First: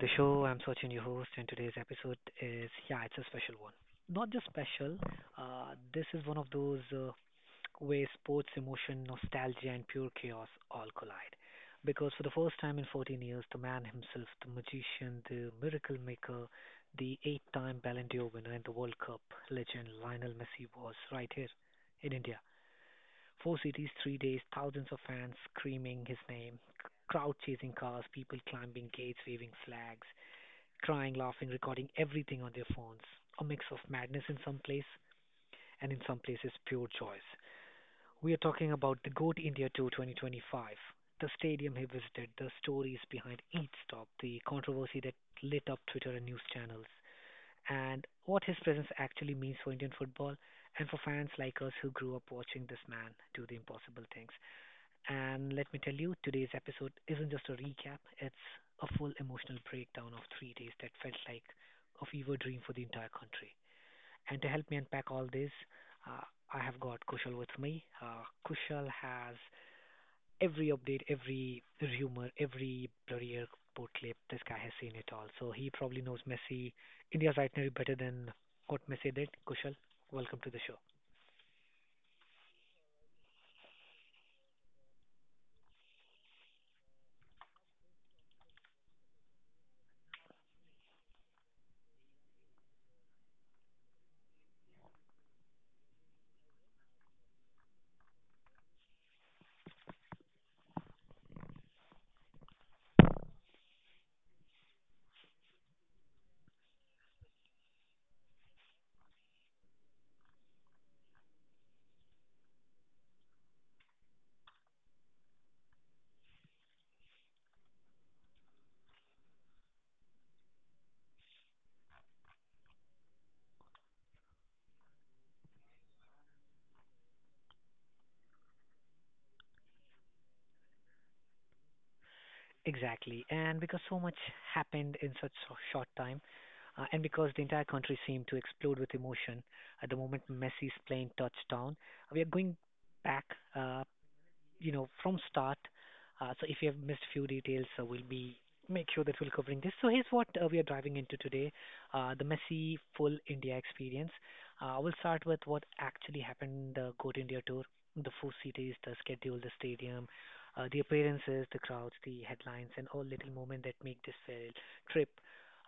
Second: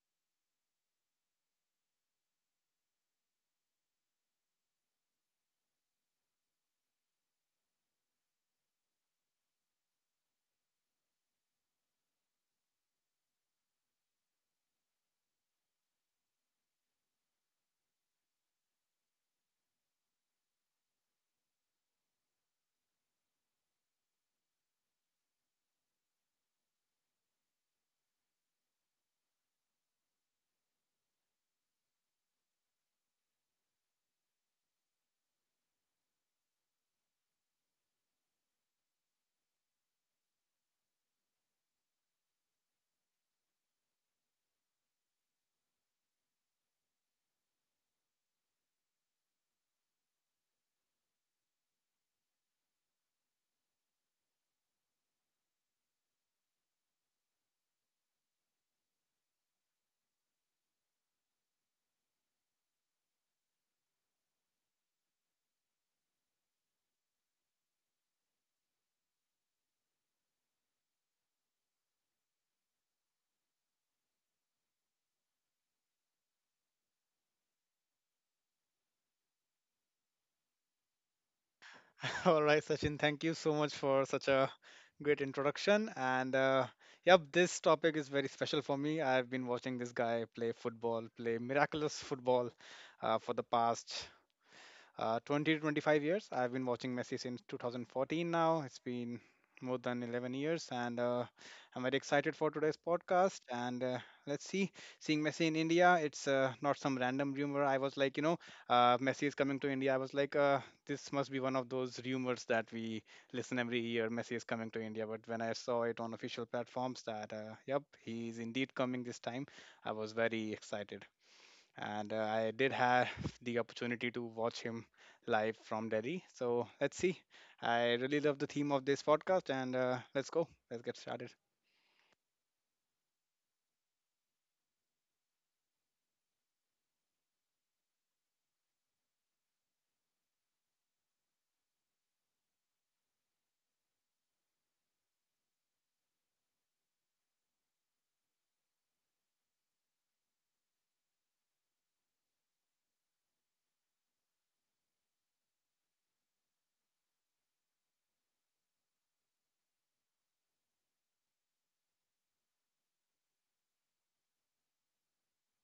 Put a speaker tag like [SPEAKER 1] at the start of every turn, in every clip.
[SPEAKER 1] the show. I'm Sachin, your host, and today's episode is, yeah, it's a special one. Not just special. This is one of those where sports emotion, nostalgia, and pure chaos all collide. Because for the first time in 14 years, the man himself, the magician, the miracle maker, the eight-time Ballon d'Or winner, and the World Cup legend Lionel Messi was right here in India. Four cities, 3 days, thousands of fans screaming his name, crowd chasing cars, people climbing gates, waving flags, crying, laughing, recording everything on their phones. A mix of madness in some place and in some places pure joy. We are talking about the Go to India Tour 2025, the stadium he visited, the stories behind each stop, the controversy that lit up Twitter and news channels, and what his presence actually means for Indian football and for fans like us who grew up watching this man do the impossible things. And let me tell you, today's episode isn't just a recap, it's a full emotional breakdown of 3 days that felt like a fever dream for the entire country. And to help me unpack all this, uh, I have got Kushal with me. Kushal has every update, every rumor, every blurry airport clip. This guy has seen it all. So he probably knows Messi, India's itinerary better than what Messi did. Kushal, welcome to the show.
[SPEAKER 2] All right, Sachin, thank you so much for such a great introduction. And yep, this topic is very special for me. I've been watching this guy play football, play miraculous football for the past 20 to 25 years. I've been watching Messi since 2014 now. It's been more than 11 years, and I'm very excited for today's podcast. And let's see, seeing Messi in India, it's not some random rumor. I was like, Messi is coming to India. I was like, this must be one of those rumors that we listen every year. Messi is coming to India. But when I saw it on official platforms that, yep, he's indeed coming this time, I was very excited and I did have the opportunity to watch him live from Delhi. So let's see. I really love the theme of this podcast, and let's go. Let's get started.
[SPEAKER 1] Exactly. And because so much happened in such a short time, and because the entire country seemed to explode with emotion at the moment Messi's plane touched down, we are going back, uh, from start. So if you have missed a few details, so we'll be make sure that we're covering this. So here's what we are driving into today: the messy full India experience. I will start with what actually happened in the Go to India tour, the four cities, the schedule, the stadium, the appearances, the crowds, the headlines, and all little moments that make this trip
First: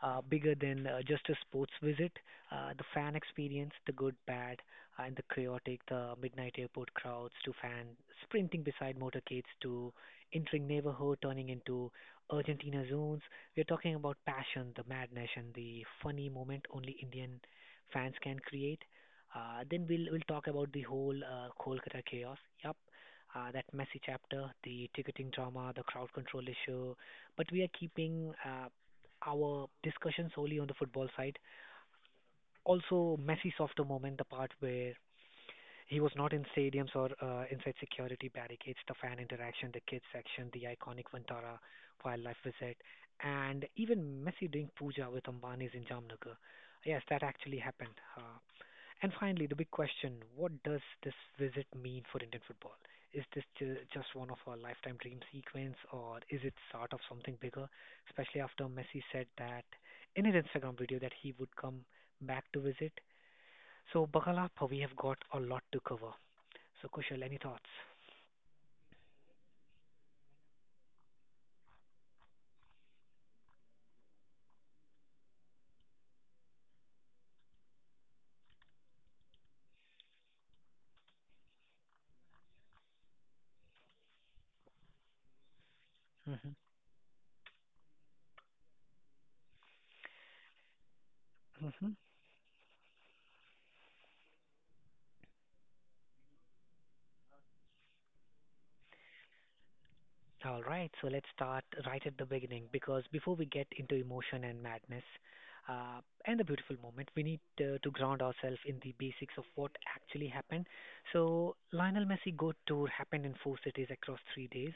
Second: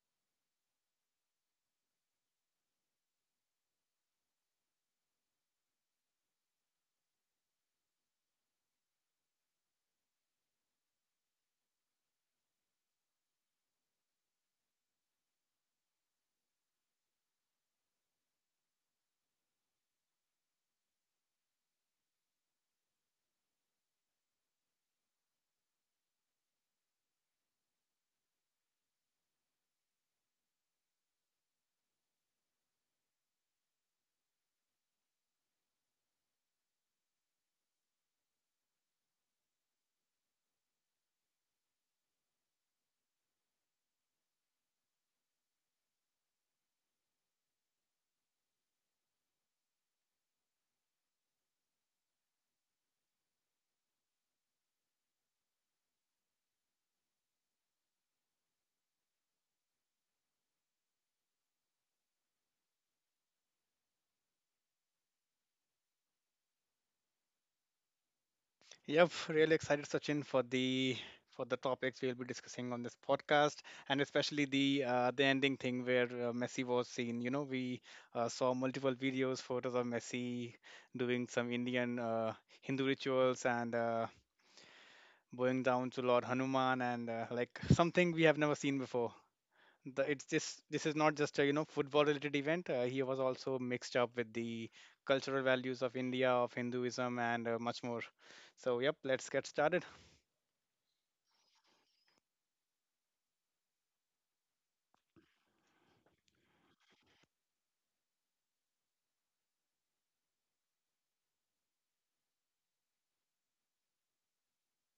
[SPEAKER 1] bigger than just a sports visit. The fan experience, the good, bad, and the chaotic, the midnight airport crowds to fans sprinting beside motorcades to entering neighborhood turning into Argentina zones. We're talking about passion, the madness, and the funny moment only Indian fans can create. Then we'll talk about the whole Kolkata chaos. Yup, that messy chapter, the ticketing drama, the crowd control issue. But we are keeping our discussion solely on the football side, also messy softer moment, the part where he was not in stadiums or inside security barricades, the fan interaction, the kids section, the iconic Vantara wildlife visit, and even Messi doing puja with Ambani's in Jamnagar. Yes, that actually happened. And finally, the big question: what does this visit mean for Indian football? Is this just one of a lifetime dream sequence, or is it start of something bigger? Especially after Messi said that in his Instagram video that he would come back to visit. So, Bakalapa, we have got a lot to cover. So, Kushal, any thoughts?
[SPEAKER 2] Yep, really excited, Sachin, for the topics we'll be discussing on this podcast, and especially the ending thing where Messi was seen. You know, we saw multiple videos, photos of Messi doing some Indian Hindu rituals and going down to Lord
[SPEAKER 1] Hmm.
[SPEAKER 2] Hanuman, and like something we have never seen before. The It's this is not just a
[SPEAKER 1] Hmm.
[SPEAKER 2] football related event. He was also mixed up with the cultural values of India, of Hinduism, and much more. So yep, let's get started.
[SPEAKER 1] All right. So let's start right at the beginning because before we get into emotion and madness uh, and the beautiful moment, we need to ground ourselves in the basics of what actually happened. So Lionel Messi Go Tour happened in four cities across 3 days.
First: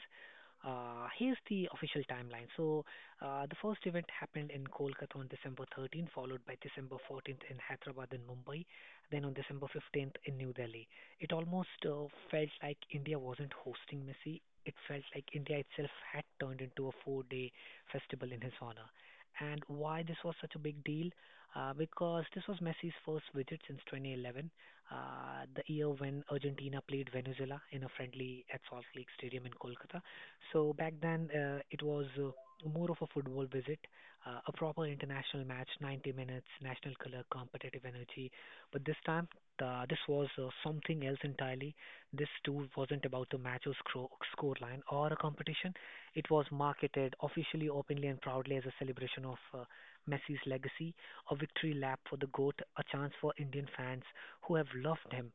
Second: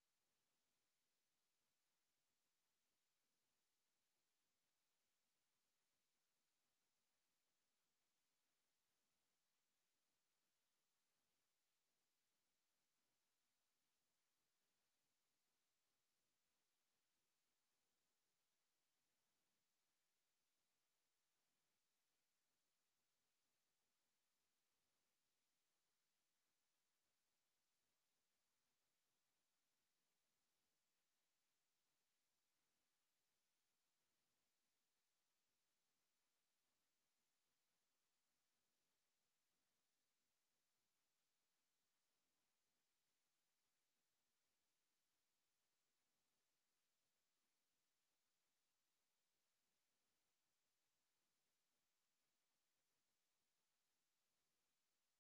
[SPEAKER 1] Here's the official timeline. So the first event happened in Kolkata on December 13, followed by December 14th in Hyderabad and Mumbai, then on December 15th in New Delhi. It almost felt like India wasn't hosting Messi. It felt like India itself had turned into a 4-day festival in his honor. And why this was such a big deal? Because this was Messi's first visit since 2011, the year when Argentina played Venezuela in a friendly at Salt Lake Stadium in Kolkata. So back then, it was more of a football visit, a proper international match, 90 minutes, national color, competitive energy. But this time, this was something else entirely. This tour wasn't about the match's scoreline or a competition. It was marketed officially, openly, and proudly as a celebration of Messi's legacy, a victory lap for the GOAT, a chance for Indian fans who have loved him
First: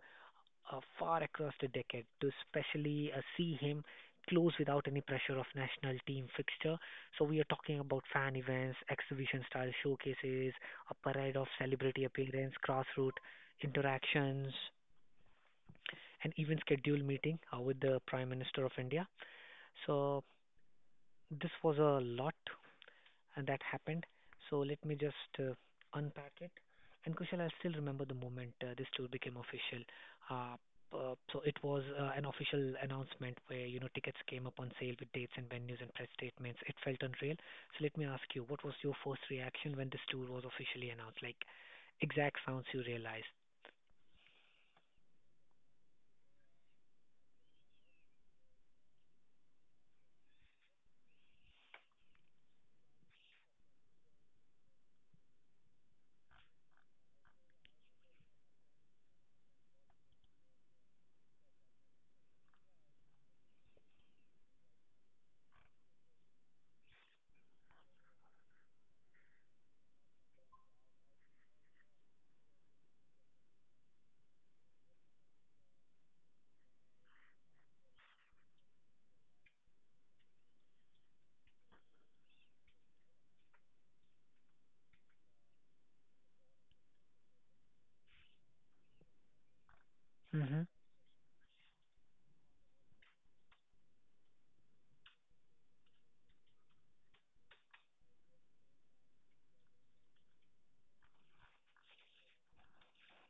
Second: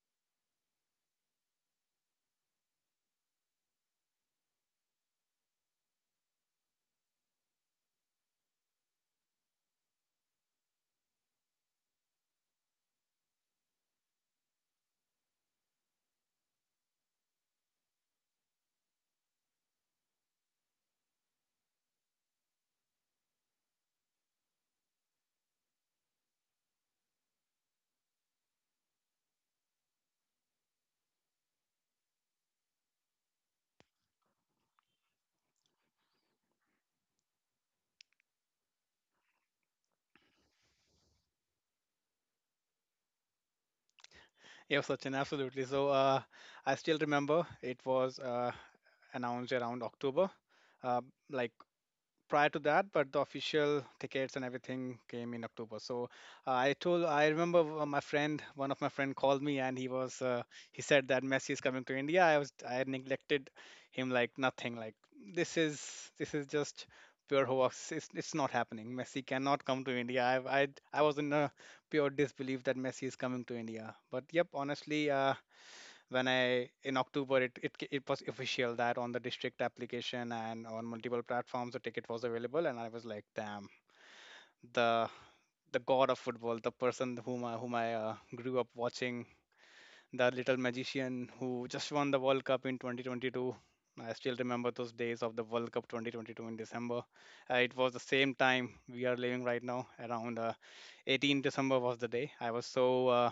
[SPEAKER 1] far across the decade to especially see him close without any pressure of national team fixture. So we are talking about fan events, exhibition style showcases, a parade of celebrity appearance, grassroots interactions, and even scheduled meeting with the Prime Minister of India. So this was a lot and that happened. So let me just unpack it. And Kushal, I still remember the moment this tour became official. Uh, so it was an official announcement where tickets came up on sale with dates and venues and press statements. It felt unreal. So let me ask you, what was your first reaction when this tour was officially announced? Like exact sounds you realized.
[SPEAKER 2] Yeah, Sachin, absolutely. So I still remember it was announced around October, uh, like prior to that, but the official tickets and everything came in October. So I remember my friend, one of my friend called me and he said that Messi is coming to India. I had neglected him like nothing. Like this is just pure hoax. It's not happening. Messi cannot come to India. I was in a pure disbelief that Messi is coming to India. But yep, honestly, when I in October it was official that on the district application and on multiple platforms the ticket was available, and I was like, damn, the the god of football, the person whom I grew up watching, the little
[SPEAKER 1] Hmm.
[SPEAKER 2] magician who just won the World Cup in 2022. I still remember those days of the World Cup 2022 in December. It was the same time we are living right now, around 18 December was the day. I was so uh,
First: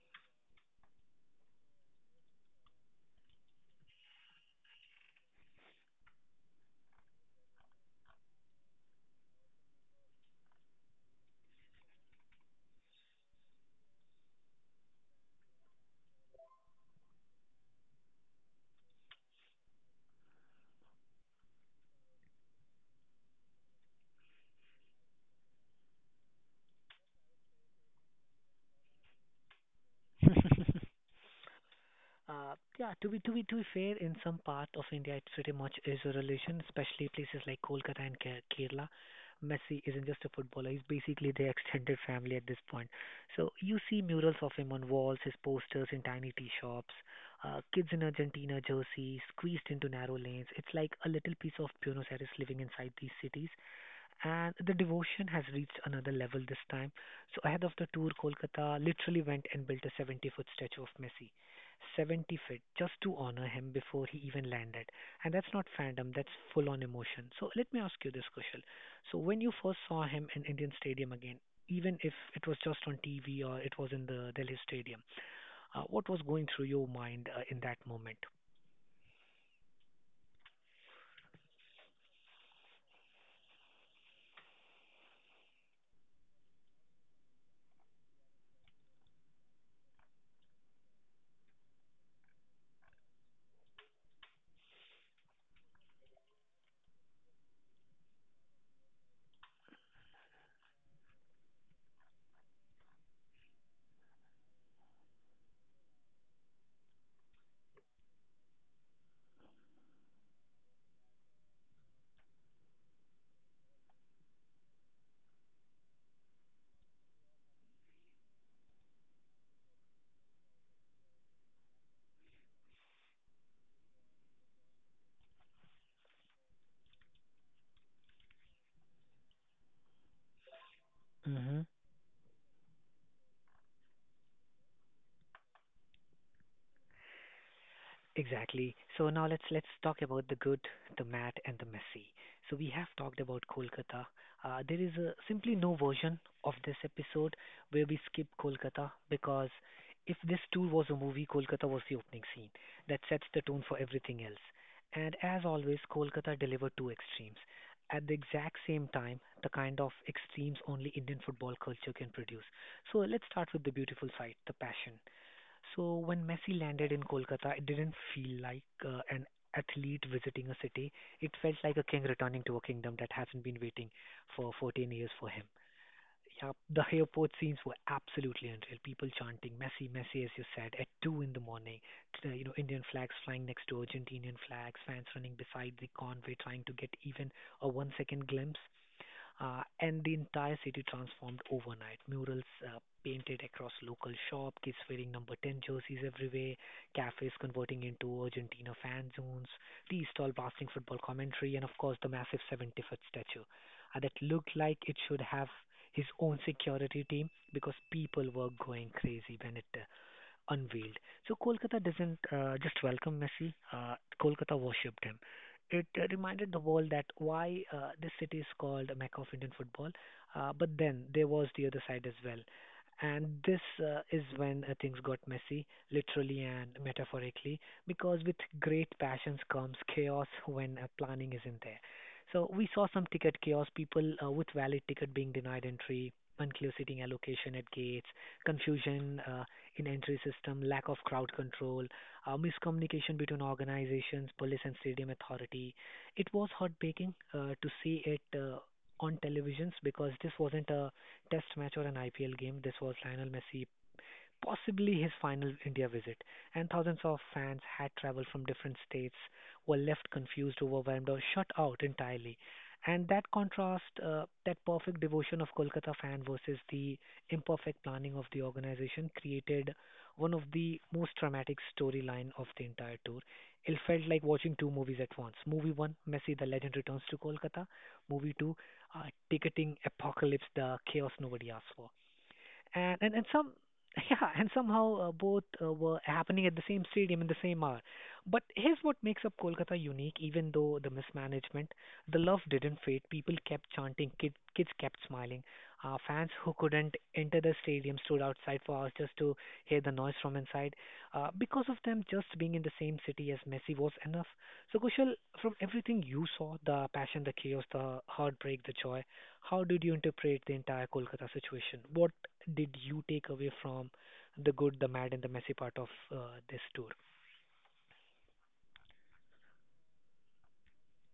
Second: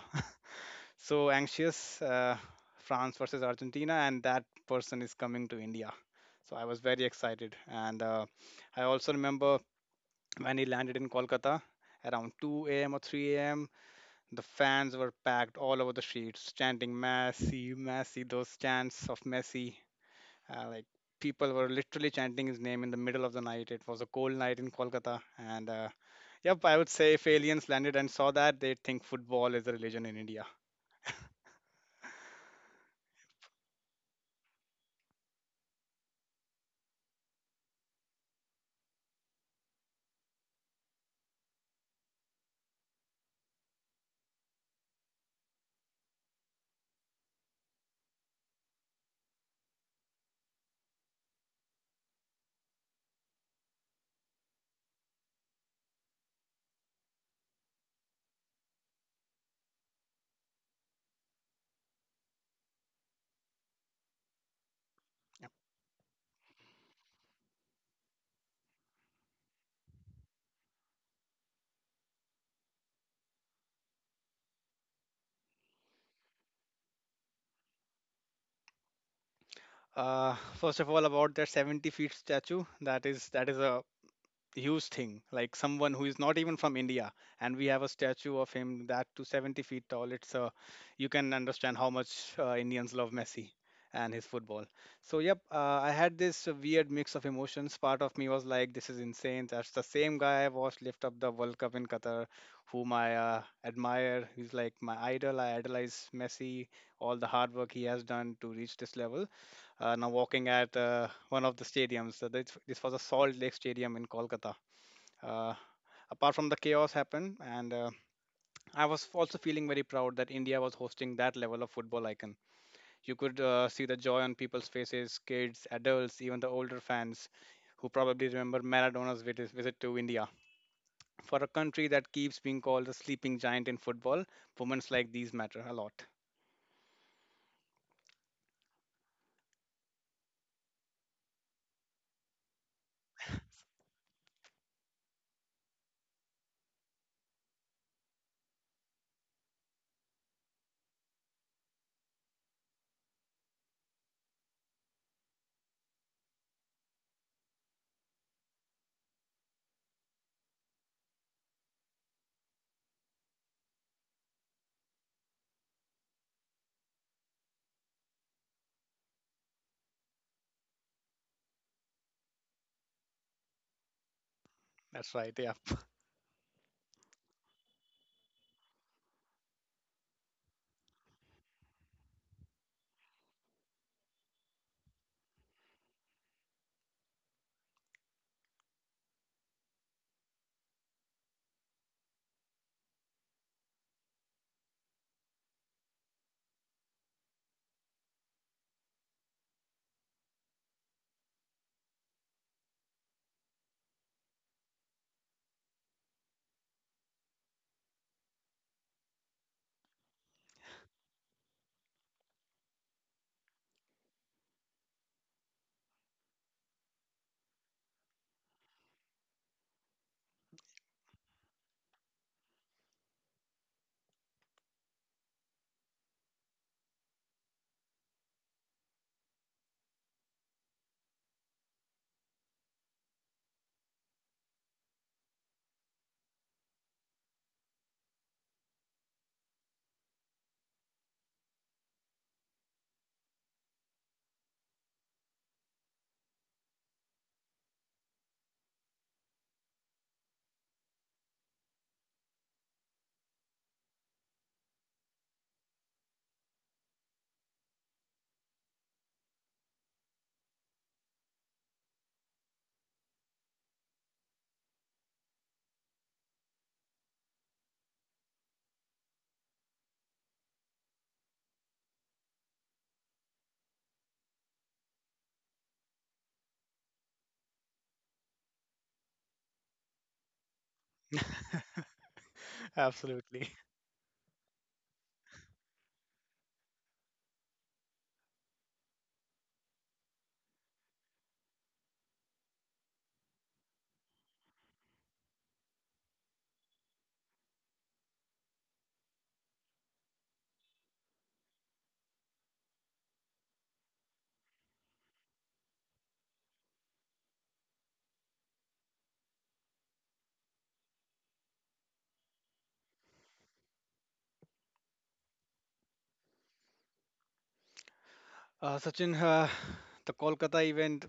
[SPEAKER 2] so anxious, France versus Argentina, and that person is coming to India. So I was very excited, and I also remember when he landed in Kolkata around 2 a.m. or 3 a.m. The fans were packed all over the streets, chanting Messi, Messi. Those chants of Messi, like people were literally chanting his name in the middle of the night. It was a cold night in Kolkata, and yep, I would say if aliens landed and saw that, they'd think football is a religion in India.
[SPEAKER 1] Yeah, to be, to be fair, in some part of India, it's pretty much is a relation, especially places like Kolkata and Kerala. Messi isn't just a footballer; he's basically their extended family at this point. So you see murals of him on walls, his posters in tiny tea shops, kids in Argentina jerseys squeezed into narrow lanes. It's like a little piece of Buenos Aires living inside these cities, and the devotion has reached another level this time. So ahead of the tour, Kolkata literally went and built a 70-foot statue of Messi, 70 feet, just to honor him before he even landed. And that's not fandom; that's full-on emotion. So let me ask you this, Kushal. So when you first saw him in Indian Stadium again, even if it was just on TV or it was in the Delhi Stadium, what was going through your mind in that moment?
[SPEAKER 2] First of all, about that 70 feet statue, that is a huge thing. Like someone who is not even from India, and we have a statue of him, that to 70 feet tall. It's you can understand how much Indians love Messi and his football. So yep, I had this weird mix of emotions. Part of me was like, this is insane. That's the same guy I watched lift up the World Cup in Qatar, whom I admire. He's like my idol. I idolize Messi, all the hard work he has done to reach this level, now walking at one of the stadiums. This was a Salt Lake Stadium in Kolkata. Uh, apart from the chaos happened, and I was also feeling very proud that India was hosting that level of football icon. You could see the joy on people's faces, kids, adults, even the older fans who probably remember Maradona's visit to India. For a
[SPEAKER 1] Mm-hmm.
[SPEAKER 2] country that keeps being called the sleeping giant in football, moments like these matter a lot.
[SPEAKER 1] Exactly. So now let's talk about the good, the mad, and the messy. So we have talked about Kolkata. There is simply no version of this episode where we skip Kolkata because if this tour was a movie, Kolkata was the opening scene that sets the tone for everything else. And as always, Kolkata delivered two extremes at the exact same time, the kind of extremes only Indian football culture can produce. So let's start with the beautiful side, the passion. So when Messi landed in Kolkata, it didn't feel like an athlete visiting a city. It felt like a king returning to a kingdom that hasn't been waiting for 14 years
[SPEAKER 2] That's
[SPEAKER 1] for
[SPEAKER 2] right,
[SPEAKER 1] him.
[SPEAKER 2] yeah.
[SPEAKER 1] Yeah, the airport scenes were absolutely unreal. People chanting Messi, Messi, as you said, at 2 in the morning. Indian flags flying next to Argentinian flags, fans running beside the convoy trying to get even a one-second glimpse, and the entire city transformed overnight. Murals painted across local shop, kids wearing number 10 jerseys everywhere, cafes converting into Argentina fan zones, tea stall blasting football commentary, and of course the massive 70-foot statue that looked like it should have his own security team because people were going crazy when it unveiled. So Kolkata doesn't just welcome Messi. Kolkata worshipped him. It reminded the world that why this city is called Mecca of Indian football. But then there was the other side as well. And this is when things got messy, literally and metaphorically, because with great passions comes chaos when planning isn't there. So we saw some ticket chaos, people with valid ticket being denied entry, unclear seating allocation at gates, confusion in entry system, lack of crowd control, miscommunication between organizations, police, and stadium authority. It was heartbreaking to see it on televisions because this wasn't a test match or an IPL game. This was Lionel Messi, possibly his final India visit, and thousands of fans had traveled from different states, were left confused, overwhelmed, or shut out entirely. And that contrast, that perfect devotion of Kolkata fan versus the imperfect planning of the organization, created one of the most dramatic storyline of the entire tour. It felt like watching two movies at once. Movie one, Messi, the legend returns to Kolkata. Movie two, ticketing apocalypse, the chaos nobody asked for and some
[SPEAKER 2] Absolutely.
[SPEAKER 1] yeah and somehow both were happening at the same stadium in the same hour. But here's what makes up Kolkata unique. Even though the mismanagement, the love didn't fade. People kept chanting, kids kept smiling. Fans who couldn't enter the stadium stood outside for hours just to hear the noise from inside, because of them just being in the same city as Messi was enough. So Kushal, from everything you saw, the passion, the chaos, the heartbreak, the joy, how did you interpret the entire Kolkata situation? What did you take away from the good, the mad, and the messy part of this tour?
[SPEAKER 2] Sachin, the Kolkata event,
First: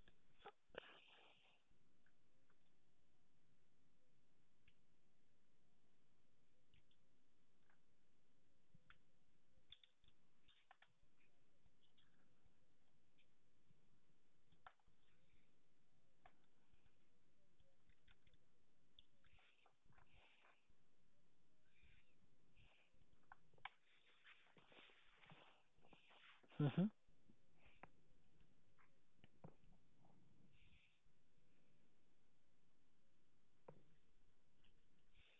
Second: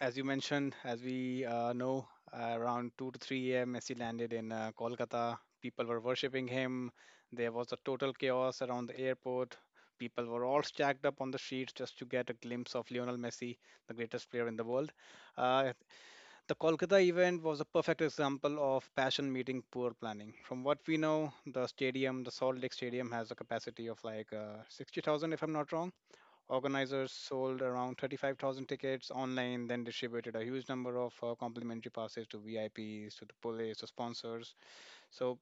[SPEAKER 2] as you mentioned, as we know, around 2 to 3 a.m., Messi landed in Kolkata. People were worshipping him. There was a total chaos around the airport. People were all stacked up on the streets just to get a glimpse of Lionel Messi, the greatest player in the world. Uh, the Kolkata event was a perfect example of passion meeting poor planning. From what we know, the stadium, the Salt Lake Stadium, has a capacity of like 60,000, if I'm not wrong.
[SPEAKER 1] Mm-hmm.
[SPEAKER 2] Organizers sold around 35,000 tickets online, then distributed a huge number of complimentary passes to VIPs, to the police, to sponsors. So,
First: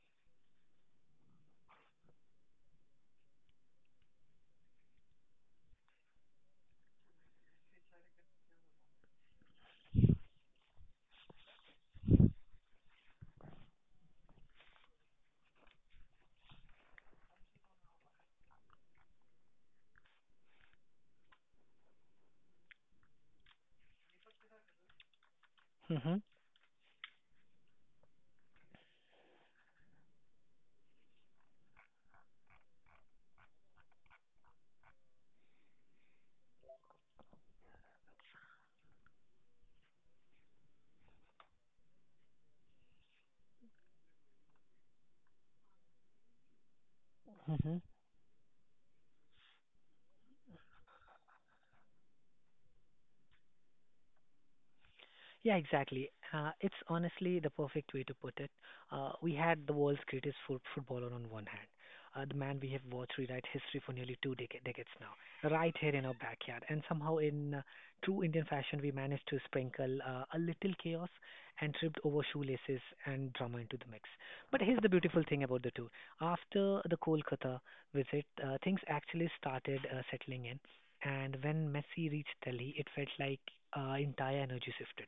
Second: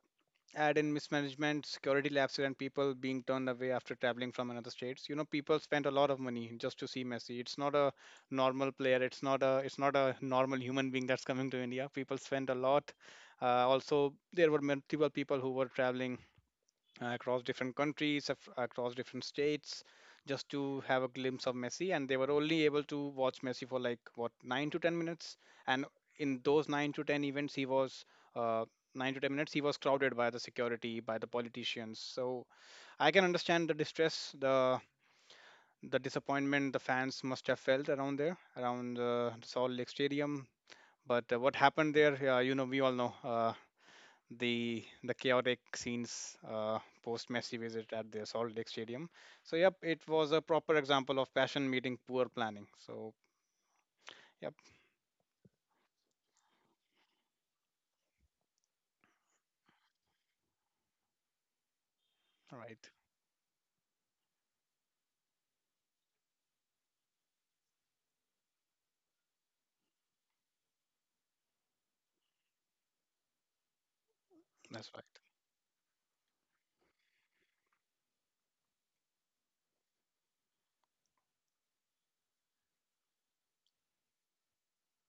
[SPEAKER 2] add in mismanagement, security lapses, and people being turned away after traveling from another states. You know, people spent a lot of money just to see Messi. It's not a normal player. It's not a normal human being that's coming to India. People spent a lot. Also, there were multiple people who were traveling across different countries, across different states, just to have a glimpse of Messi. And they were only able to watch Messi for like what 9 to 10 minutes. And
[SPEAKER 1] Mm-hmm.
[SPEAKER 2] in those nine to ten events, he was uh, 9 to 10 minutes. He was crowded by the security, by the politicians. So I can understand the distress, the disappointment the fans must have felt around there, around the Salt Lake Stadium. But what happened there, we all know. The chaotic scenes post Messi
[SPEAKER 1] Mm-hmm.
[SPEAKER 2] visit at the Salt Lake Stadium. So yep, it was a proper example of passion meeting poor planning. So yep.
[SPEAKER 1] Yeah, exactly. It's honestly the perfect way to put it. We had the world's greatest footballer on one hand, the
[SPEAKER 2] All
[SPEAKER 1] man we have
[SPEAKER 2] right,
[SPEAKER 1] watched rewrite history for nearly decades now, right here in our backyard. And somehow, in true Indian fashion, we managed to sprinkle a little chaos and tripped over shoelaces and drama into the mix. But here's
[SPEAKER 2] that's
[SPEAKER 1] the
[SPEAKER 2] right.
[SPEAKER 1] beautiful thing about the two. After the Kolkata visit, things actually started settling in. And when Messi reached Delhi, it felt like entire energy shifted.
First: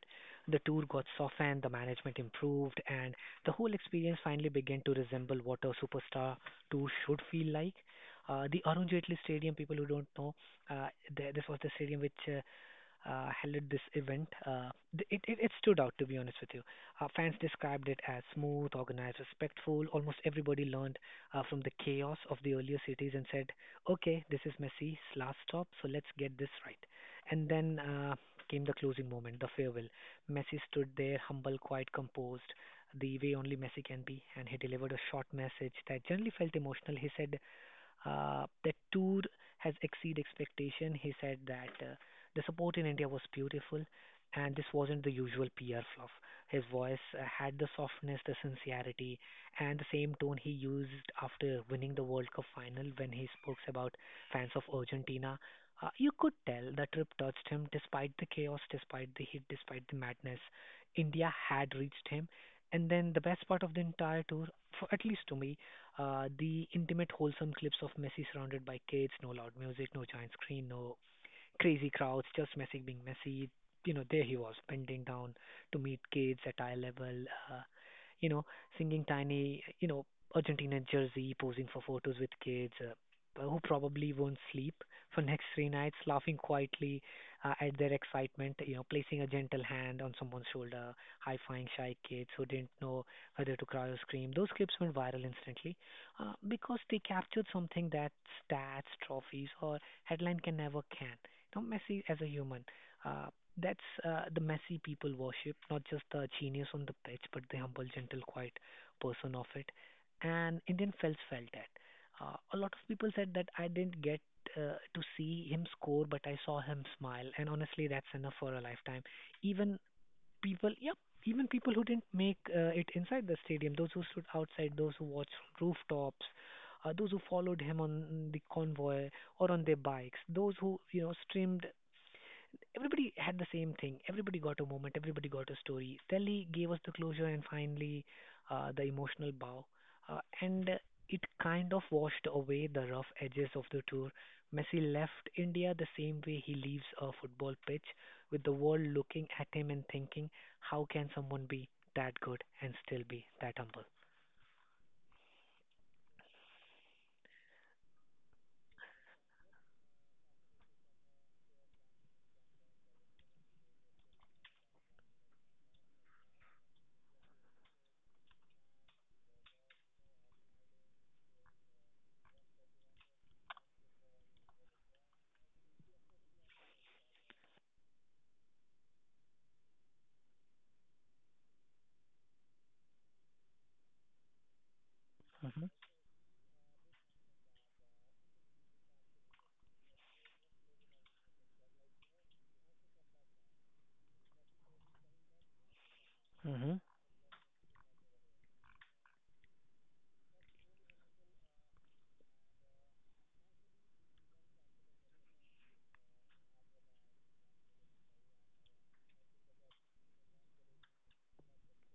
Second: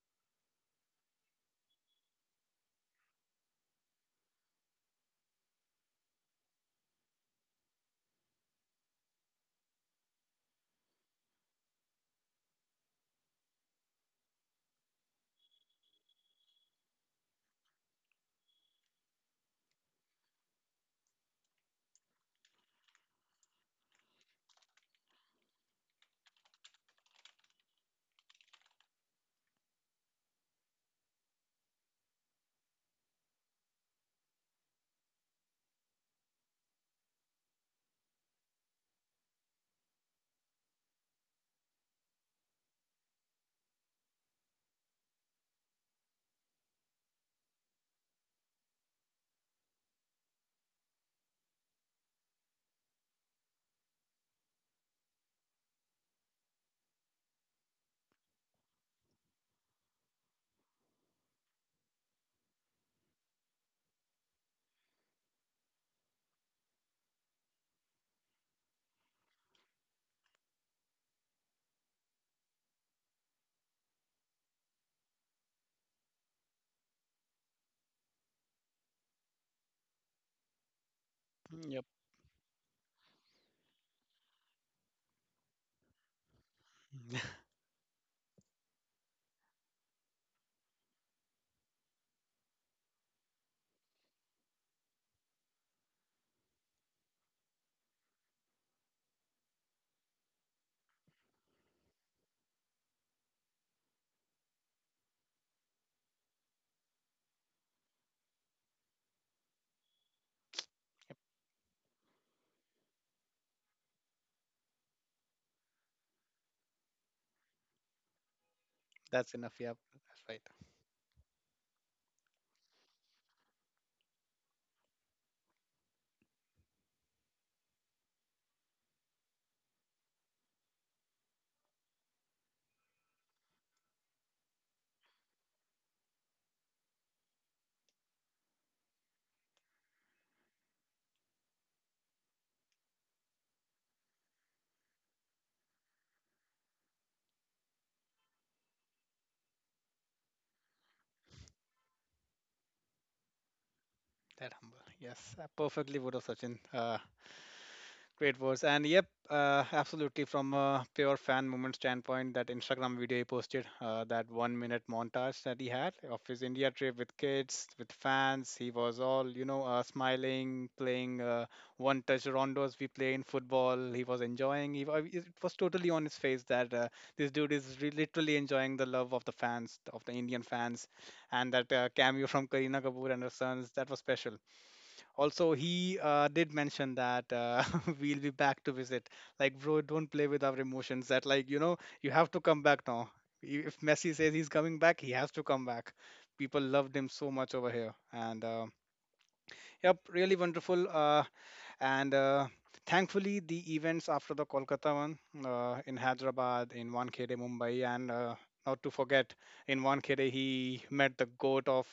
[SPEAKER 1] The tour got softened, the management improved, and the whole experience finally began to resemble what a superstar tour should feel like. The Arun Jaitley Stadium, people who don't know, uh, this was the stadium which handled this event. It stood out, to be honest with you. Fans described it as smooth, organized, respectful. Almost everybody learned from the chaos of the earlier cities and said, okay, this is Messi's last stop, so let's get this right. And then came the closing moment, the farewell. Messi stood there, humble, quite composed, the way only Messi can be, and he delivered a short message that generally felt emotional. He said, the tour has exceeded expectation. He said that the support in India was beautiful, and this wasn't the usual PR fluff. His voice had the softness, the sincerity, and the same tone he used after winning the World Cup final when he spoke about fans of Argentina. You could tell the trip touched him despite the chaos, despite the heat, despite the madness. India had reached him. And then the best part of the entire tour, for at least to me, the intimate, wholesome clips of Messi surrounded by kids, no loud music, no giant screen, no crazy crowds, just Messi being Messi. You know, there he was, bending down to meet kids at eye level, uh, you know, singing tiny, you know, Argentina jersey, posing
[SPEAKER 2] Mm,
[SPEAKER 1] for
[SPEAKER 2] yep.
[SPEAKER 1] photos with kids who probably won't sleep for next three nights, laughing quietly at their excitement, you know, placing a gentle hand on someone's shoulder, high-fiving shy kids who didn't know whether to cry or scream. Those clips went viral instantly because they captured something that stats, trophies, or headline can never can. Not Messi as a human. Uh, that's the Messi people worship, not just the genius on the pitch, but the humble, gentle, quiet person of it. And Indian fans felt that. A lot of people said that I didn't get to see him score, but I saw him smile. And honestly, that's enough for a lifetime.
[SPEAKER 2] That's enough.
[SPEAKER 1] Even
[SPEAKER 2] Yep, that's right.
[SPEAKER 1] people, yep, even people who didn't make it inside the stadium, those who stood outside, those who watched from rooftops, those who followed him on the convoy or on their bikes, those who you know streamed, everybody had the same thing. Everybody got a moment. Everybody got a story. Telly gave us the closure and finally the emotional bow. And it kind of washed away the rough edges of the tour. Messi left India the same way he leaves a football pitch, with the world looking at him and thinking, how can someone be that good and still be that humble?
[SPEAKER 2] That humble. Yes, I perfectly would have, Sachin. Great words. And yep, absolutely. From a pure fan moment standpoint, that Instagram video he posted, that 1 minute montage that he had of his India trip with kids, with fans, he was all, smiling, playing one touch rondos we play in football. He was enjoying. It was totally on his face that this dude is literally enjoying the love of the fans, of the Indian fans. And that cameo from Karina Kapoor and her sons, that was special. Also, he did mention that we'll be back to visit. Like, bro, don't play with our emotions. That, like, you have to come back now. If Messi says he's coming back, he has to come back.
[SPEAKER 1] Hmm.
[SPEAKER 2] People
[SPEAKER 1] Hmm.
[SPEAKER 2] loved him so much over here. And, yep, really wonderful. And thankfully, the events after the Kolkata one, in Hyderabad, in Wankhede, Mumbai, and not to forget, in Wankhede, he met the goat of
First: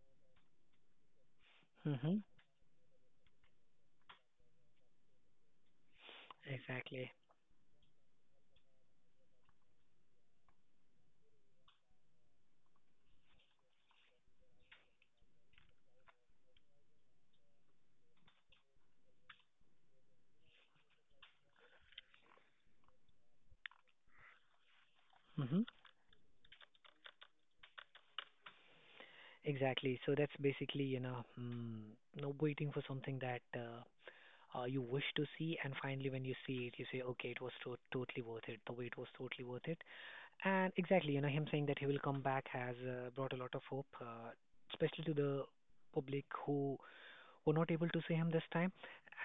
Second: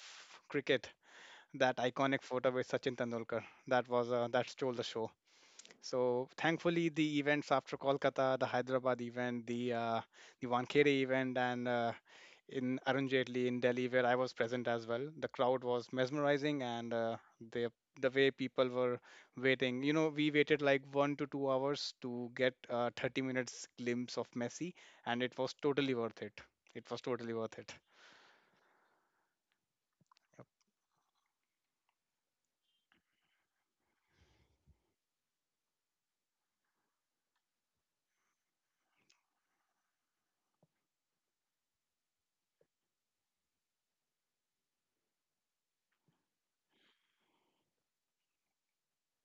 [SPEAKER 2] cricket. That iconic
[SPEAKER 1] Hmm.
[SPEAKER 2] photo with Sachin Tendulkar, that stole the show. So thankfully,
[SPEAKER 1] Exactly.
[SPEAKER 2] the events after Kolkata, the Hyderabad event, the Wankhede event, and in Arun Jaitley in Delhi where I was present as well, the crowd was mesmerizing, and the the way people were waiting. You know, we waited like 1 to 2 hours to get a 30 minutes glimpse of Messi, and it was
[SPEAKER 1] Hmm.
[SPEAKER 2] totally worth it. It was totally worth it.
[SPEAKER 1] Exactly. So that's basically, you know, no waiting for something that you wish to see, and finally when you see it, you say, okay, totally worth it. The wait was totally worth it. And exactly, you know, him saying that he will come back has brought a lot of hope, especially to the public who were not able to see him this time.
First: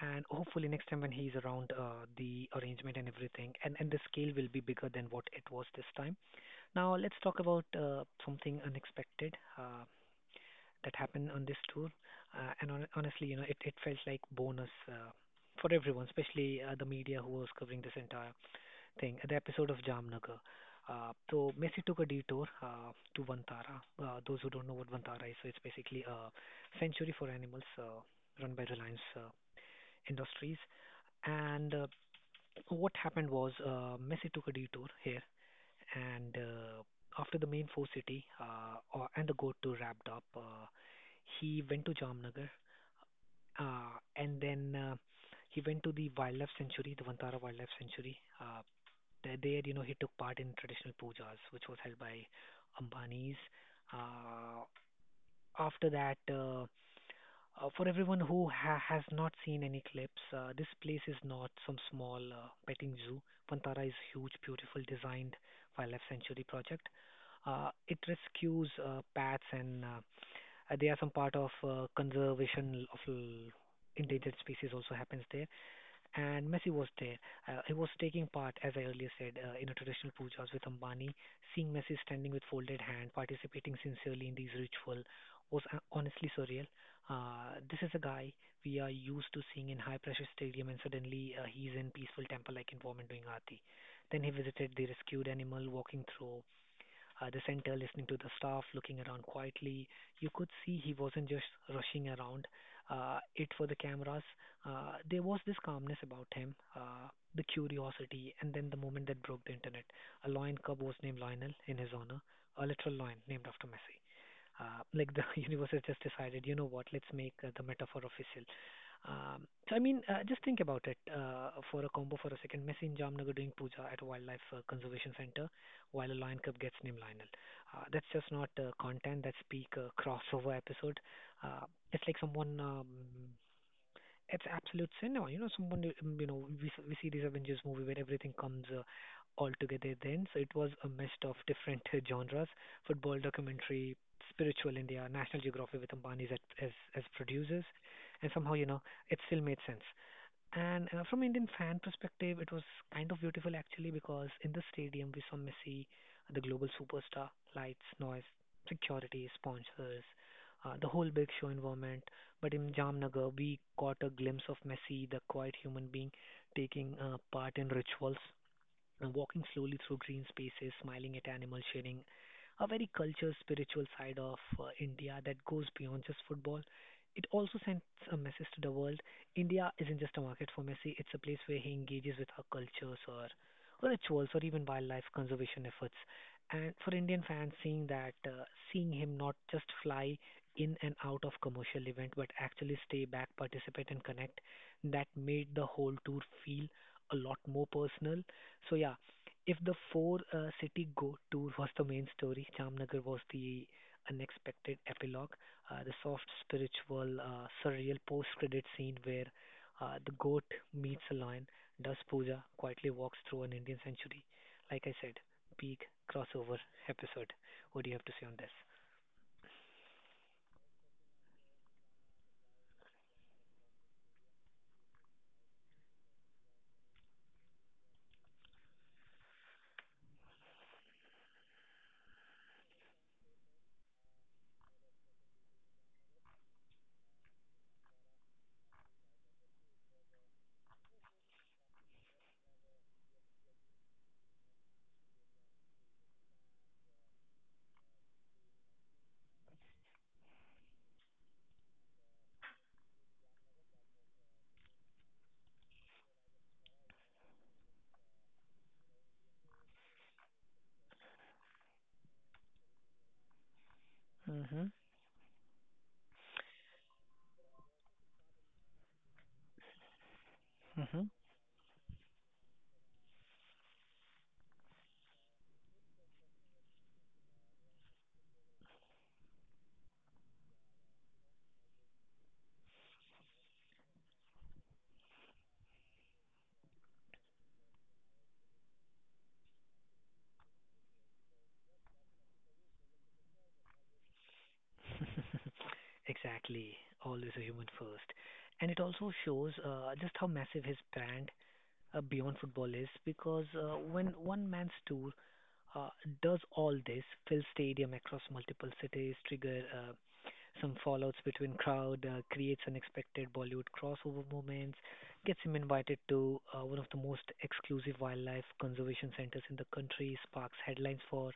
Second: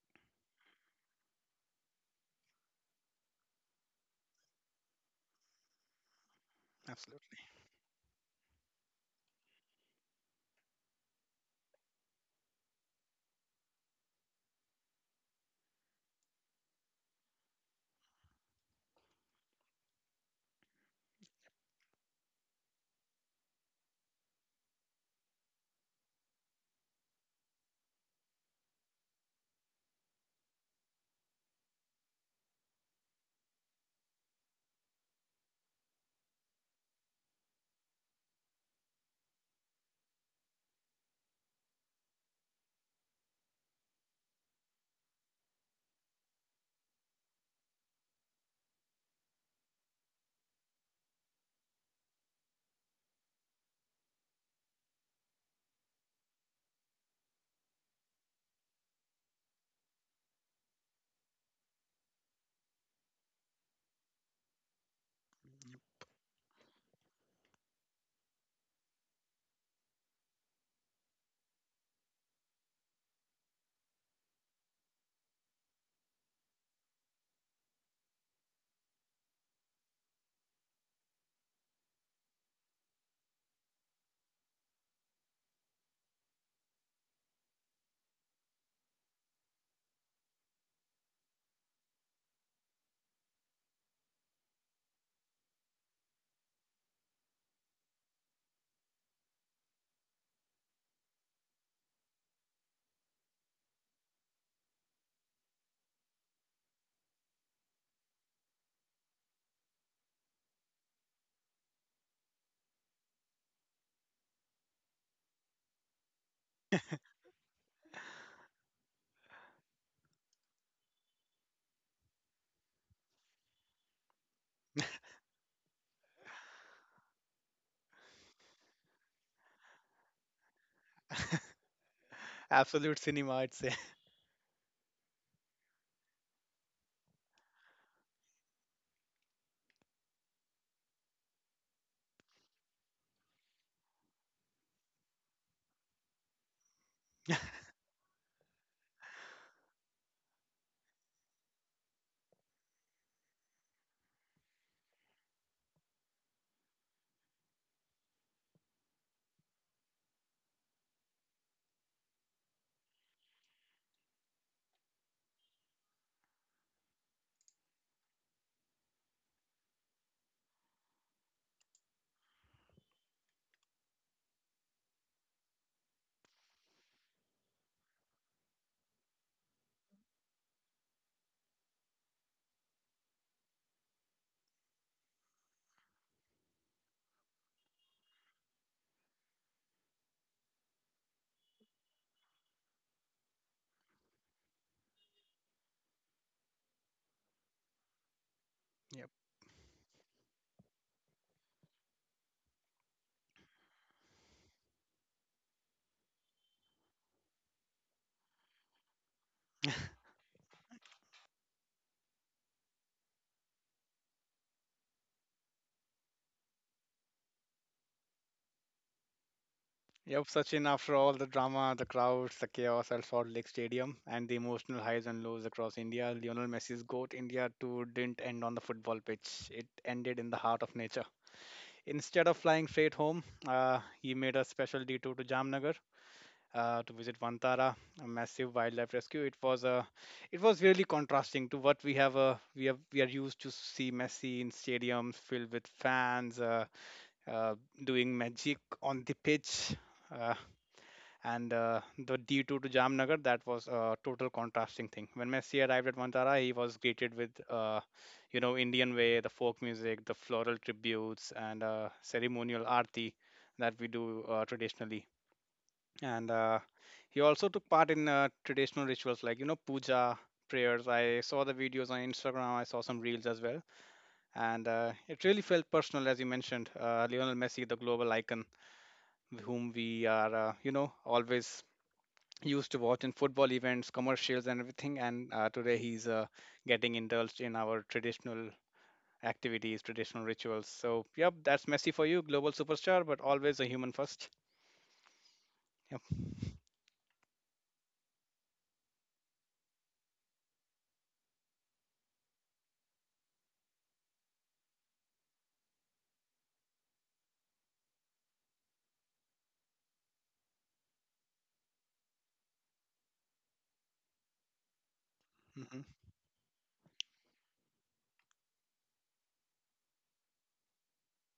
[SPEAKER 1] And hopefully next time when he's around, the arrangement and everything, and the scale will be bigger than what it was this time. Now let's
[SPEAKER 2] Absolutely.
[SPEAKER 1] talk about something unexpected that happened on this tour. And on, honestly, you know, it felt like bonus for everyone, especially the media who was covering this entire thing. The episode of Jamnagar. So Messi took a detour to Vantara. Those who don't know what Vantara is, so it's basically a sanctuary for animals run by Reliance Industries. And what happened was Messi took a detour here and after the main four city and the go to wrapped up, he went to Jamnagar and then he went to the wildlife sanctuary, the Vantara Wildlife Sanctuary. You know, he took part in traditional pujas, which was held by Ambanis. Uh, after that, for everyone who has not seen any clips, this place is not some small petting zoo. Pantara is huge, beautiful, designed wildlife sanctuary project. It rescues pets, and they are some part of conservation of endangered species also happens there, and Messi was there. He was taking part, as I earlier said, in a traditional pujas with Ambani. Seeing Messi standing with folded hand, participating sincerely in these ritual was honestly surreal. This is a guy we are used to seeing in high pressure stadium, and suddenly he's in peaceful temple like environment doing aarti. Then he visited the rescued animal, walking through the center, listening to the staff, looking around quietly. You could see he wasn't just rushing around it for the cameras. There was this calmness about him, the curiosity, and then the moment that broke the internet. A lion cub was named Lionel in his honor, a literal lion named after Messi. Like the universe has just decided, you know what, let's make the metaphor official. So I mean, just think about it for a combo for a second. Messi in Jamnagar doing puja at a wildlife conservation center, while a Lion cup gets named Lionel. That's just not content. That's peak crossover episode. Uh, it's like someone.
[SPEAKER 2] Absolute cinema, I'd say.
[SPEAKER 1] It's absolute cinema. You know, someone. You know, we see this Avengers movie where everything comes all together. Then, so it was a mist of different genres: football, documentary, spiritual India, National Geography with Ambani's as producers, and somehow you know it still made sense. And from Indian fan perspective, it was kind of beautiful actually because in the stadium we saw Messi, the global superstar, lights, noise, security, sponsors, the whole big show environment. But in Jamnagar, we caught a glimpse of Messi, the quiet human being, taking part in rituals and walking slowly through green spaces, smiling at animals, sharing a very cultured, spiritual side of India that goes beyond just football. It also sends a message to the world. India isn't just a market for Messi, it's a place where he engages with our cultures or rituals or even wildlife conservation efforts. And for Indian fans, seeing that, seeing him not just fly in and out of commercial event, but actually stay back, participate and connect, that made the whole tour feel a lot more personal. So yeah,
[SPEAKER 2] Yep.
[SPEAKER 1] if the four city go tour was the main story, Jamnagar was the unexpected epilogue, the soft, spiritual, surreal post-credit scene where the goat meets a lion, does puja, quietly walks through an Indian sanctuary. Like I said, peak crossover episode. What do you have to say on this?
[SPEAKER 2] Yep, Sachin, after all the drama, the crowds, the chaos at Salt Lake Stadium, and the emotional highs and lows across India, Lionel Messi's GOAT India tour didn't end on the football pitch. It ended in the heart of nature. Instead of flying straight home, he made a special detour to Jamnagar to visit Vantara, a massive wildlife rescue. It was really contrasting to what we have. We are used to see Messi in stadiums filled with fans, uh, doing magic on the pitch. Uh, and the D 2 to Jamnagar, that was a total contrasting thing. When Messi arrived at Vantara, he was greeted with, Indian way, the folk music, the floral tributes, and ceremonial arti that we do
[SPEAKER 1] Mhm.
[SPEAKER 2] traditionally. And he also took part in traditional rituals like, puja, prayers.
[SPEAKER 1] Mhm.
[SPEAKER 2] I saw the videos on Instagram. I saw some reels as well. And it really felt personal, as you mentioned. Lionel Messi, the global icon, whom we are, always used to watch in football events, commercials, and everything. And today he's getting indulged in our traditional activities, traditional rituals. So, yep, that's Messi for you, global superstar, but always a human first. Yep.
[SPEAKER 1] Exactly. Always a human first, and it also shows just how massive his brand beyond football is because when one man's tour uh, does all this, fill stadium across multiple cities, trigger some fallouts between crowd, creates unexpected Bollywood crossover moments, gets him
[SPEAKER 2] Hmm.
[SPEAKER 1] invited to one of the most exclusive wildlife conservation centers in the country, sparks headlines for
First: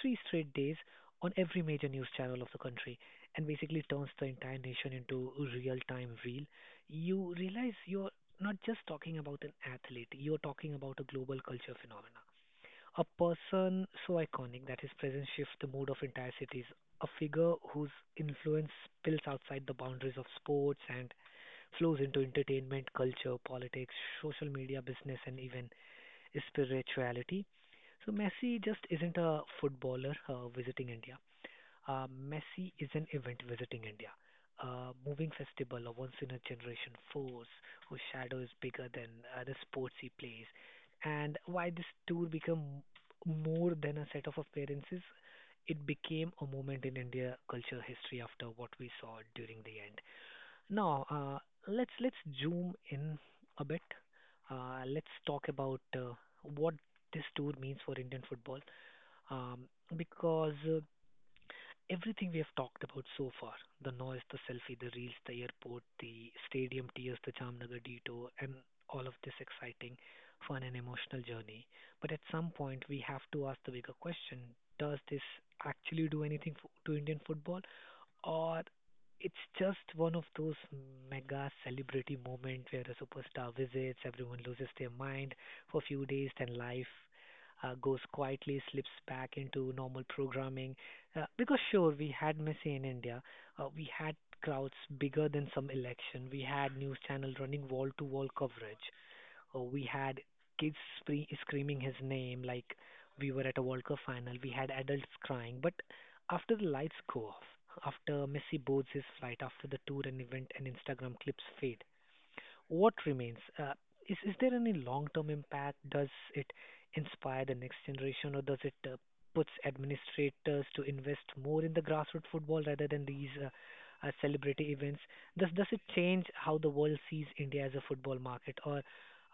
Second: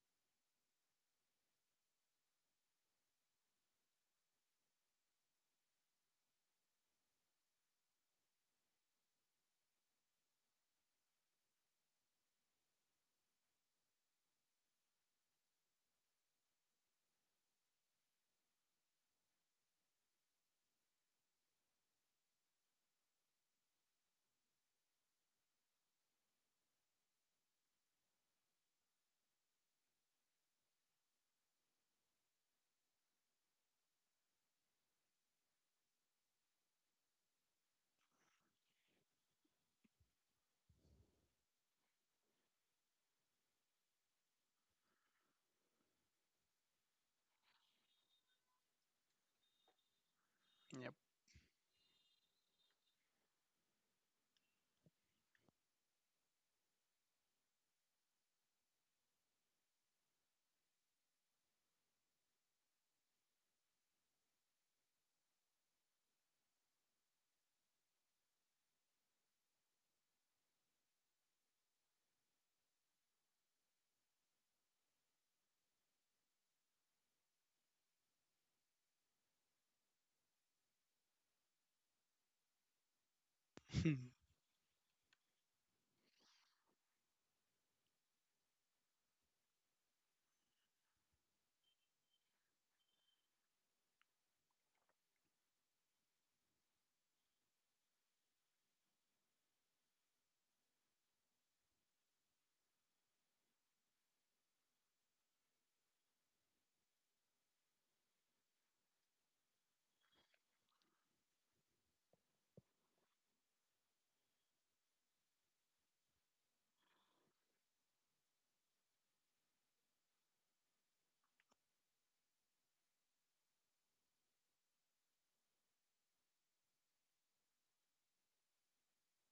[SPEAKER 1] three straight days on every major news channel of the country, and basically turns the entire nation into a real-time reel. You realize you're not just talking about an athlete, you're talking about a global culture phenomenon. A person so iconic that his presence shifts the mood of entire cities. A figure whose influence spills outside the boundaries of sports and flows into entertainment, culture, politics, social media, business, and even spirituality. So Messi just isn't a footballer visiting India. Messi is an event visiting India, a moving festival, of once in a generation force whose shadow is bigger than the sports he plays. And why this tour became more than a set of appearances? It became a moment in India culture history after what we saw during the end.
[SPEAKER 2] Yep.
[SPEAKER 1] Now, uh, let's zoom in a bit. Let's talk about what this tour means for Indian football um, because everything we have talked about so far, the noise, the selfie, the reels, the airport, the stadium tears, the Jamnagar detour, and all of this exciting, fun, and emotional journey. But at some point, we have to ask the bigger question, does this actually do anything to Indian football, or it's just one of those mega celebrity moment where a superstar visits, everyone loses their mind for a few days, then life goes quietly, slips back into normal programming, because sure, we had Messi in India, we had crowds bigger than some election, we had news channel running wall to wall coverage, we had kids screaming his name like we were at a World Cup final, we had adults crying. But after the lights go off, after Messi boards his flight, after the tour and event and Instagram clips fade, what remains? Is there any long term impact? Does it inspire the next generation, or does it puts administrators to invest more in the grassroots football rather than these celebrity events? Does it change how the world sees India as a football market, or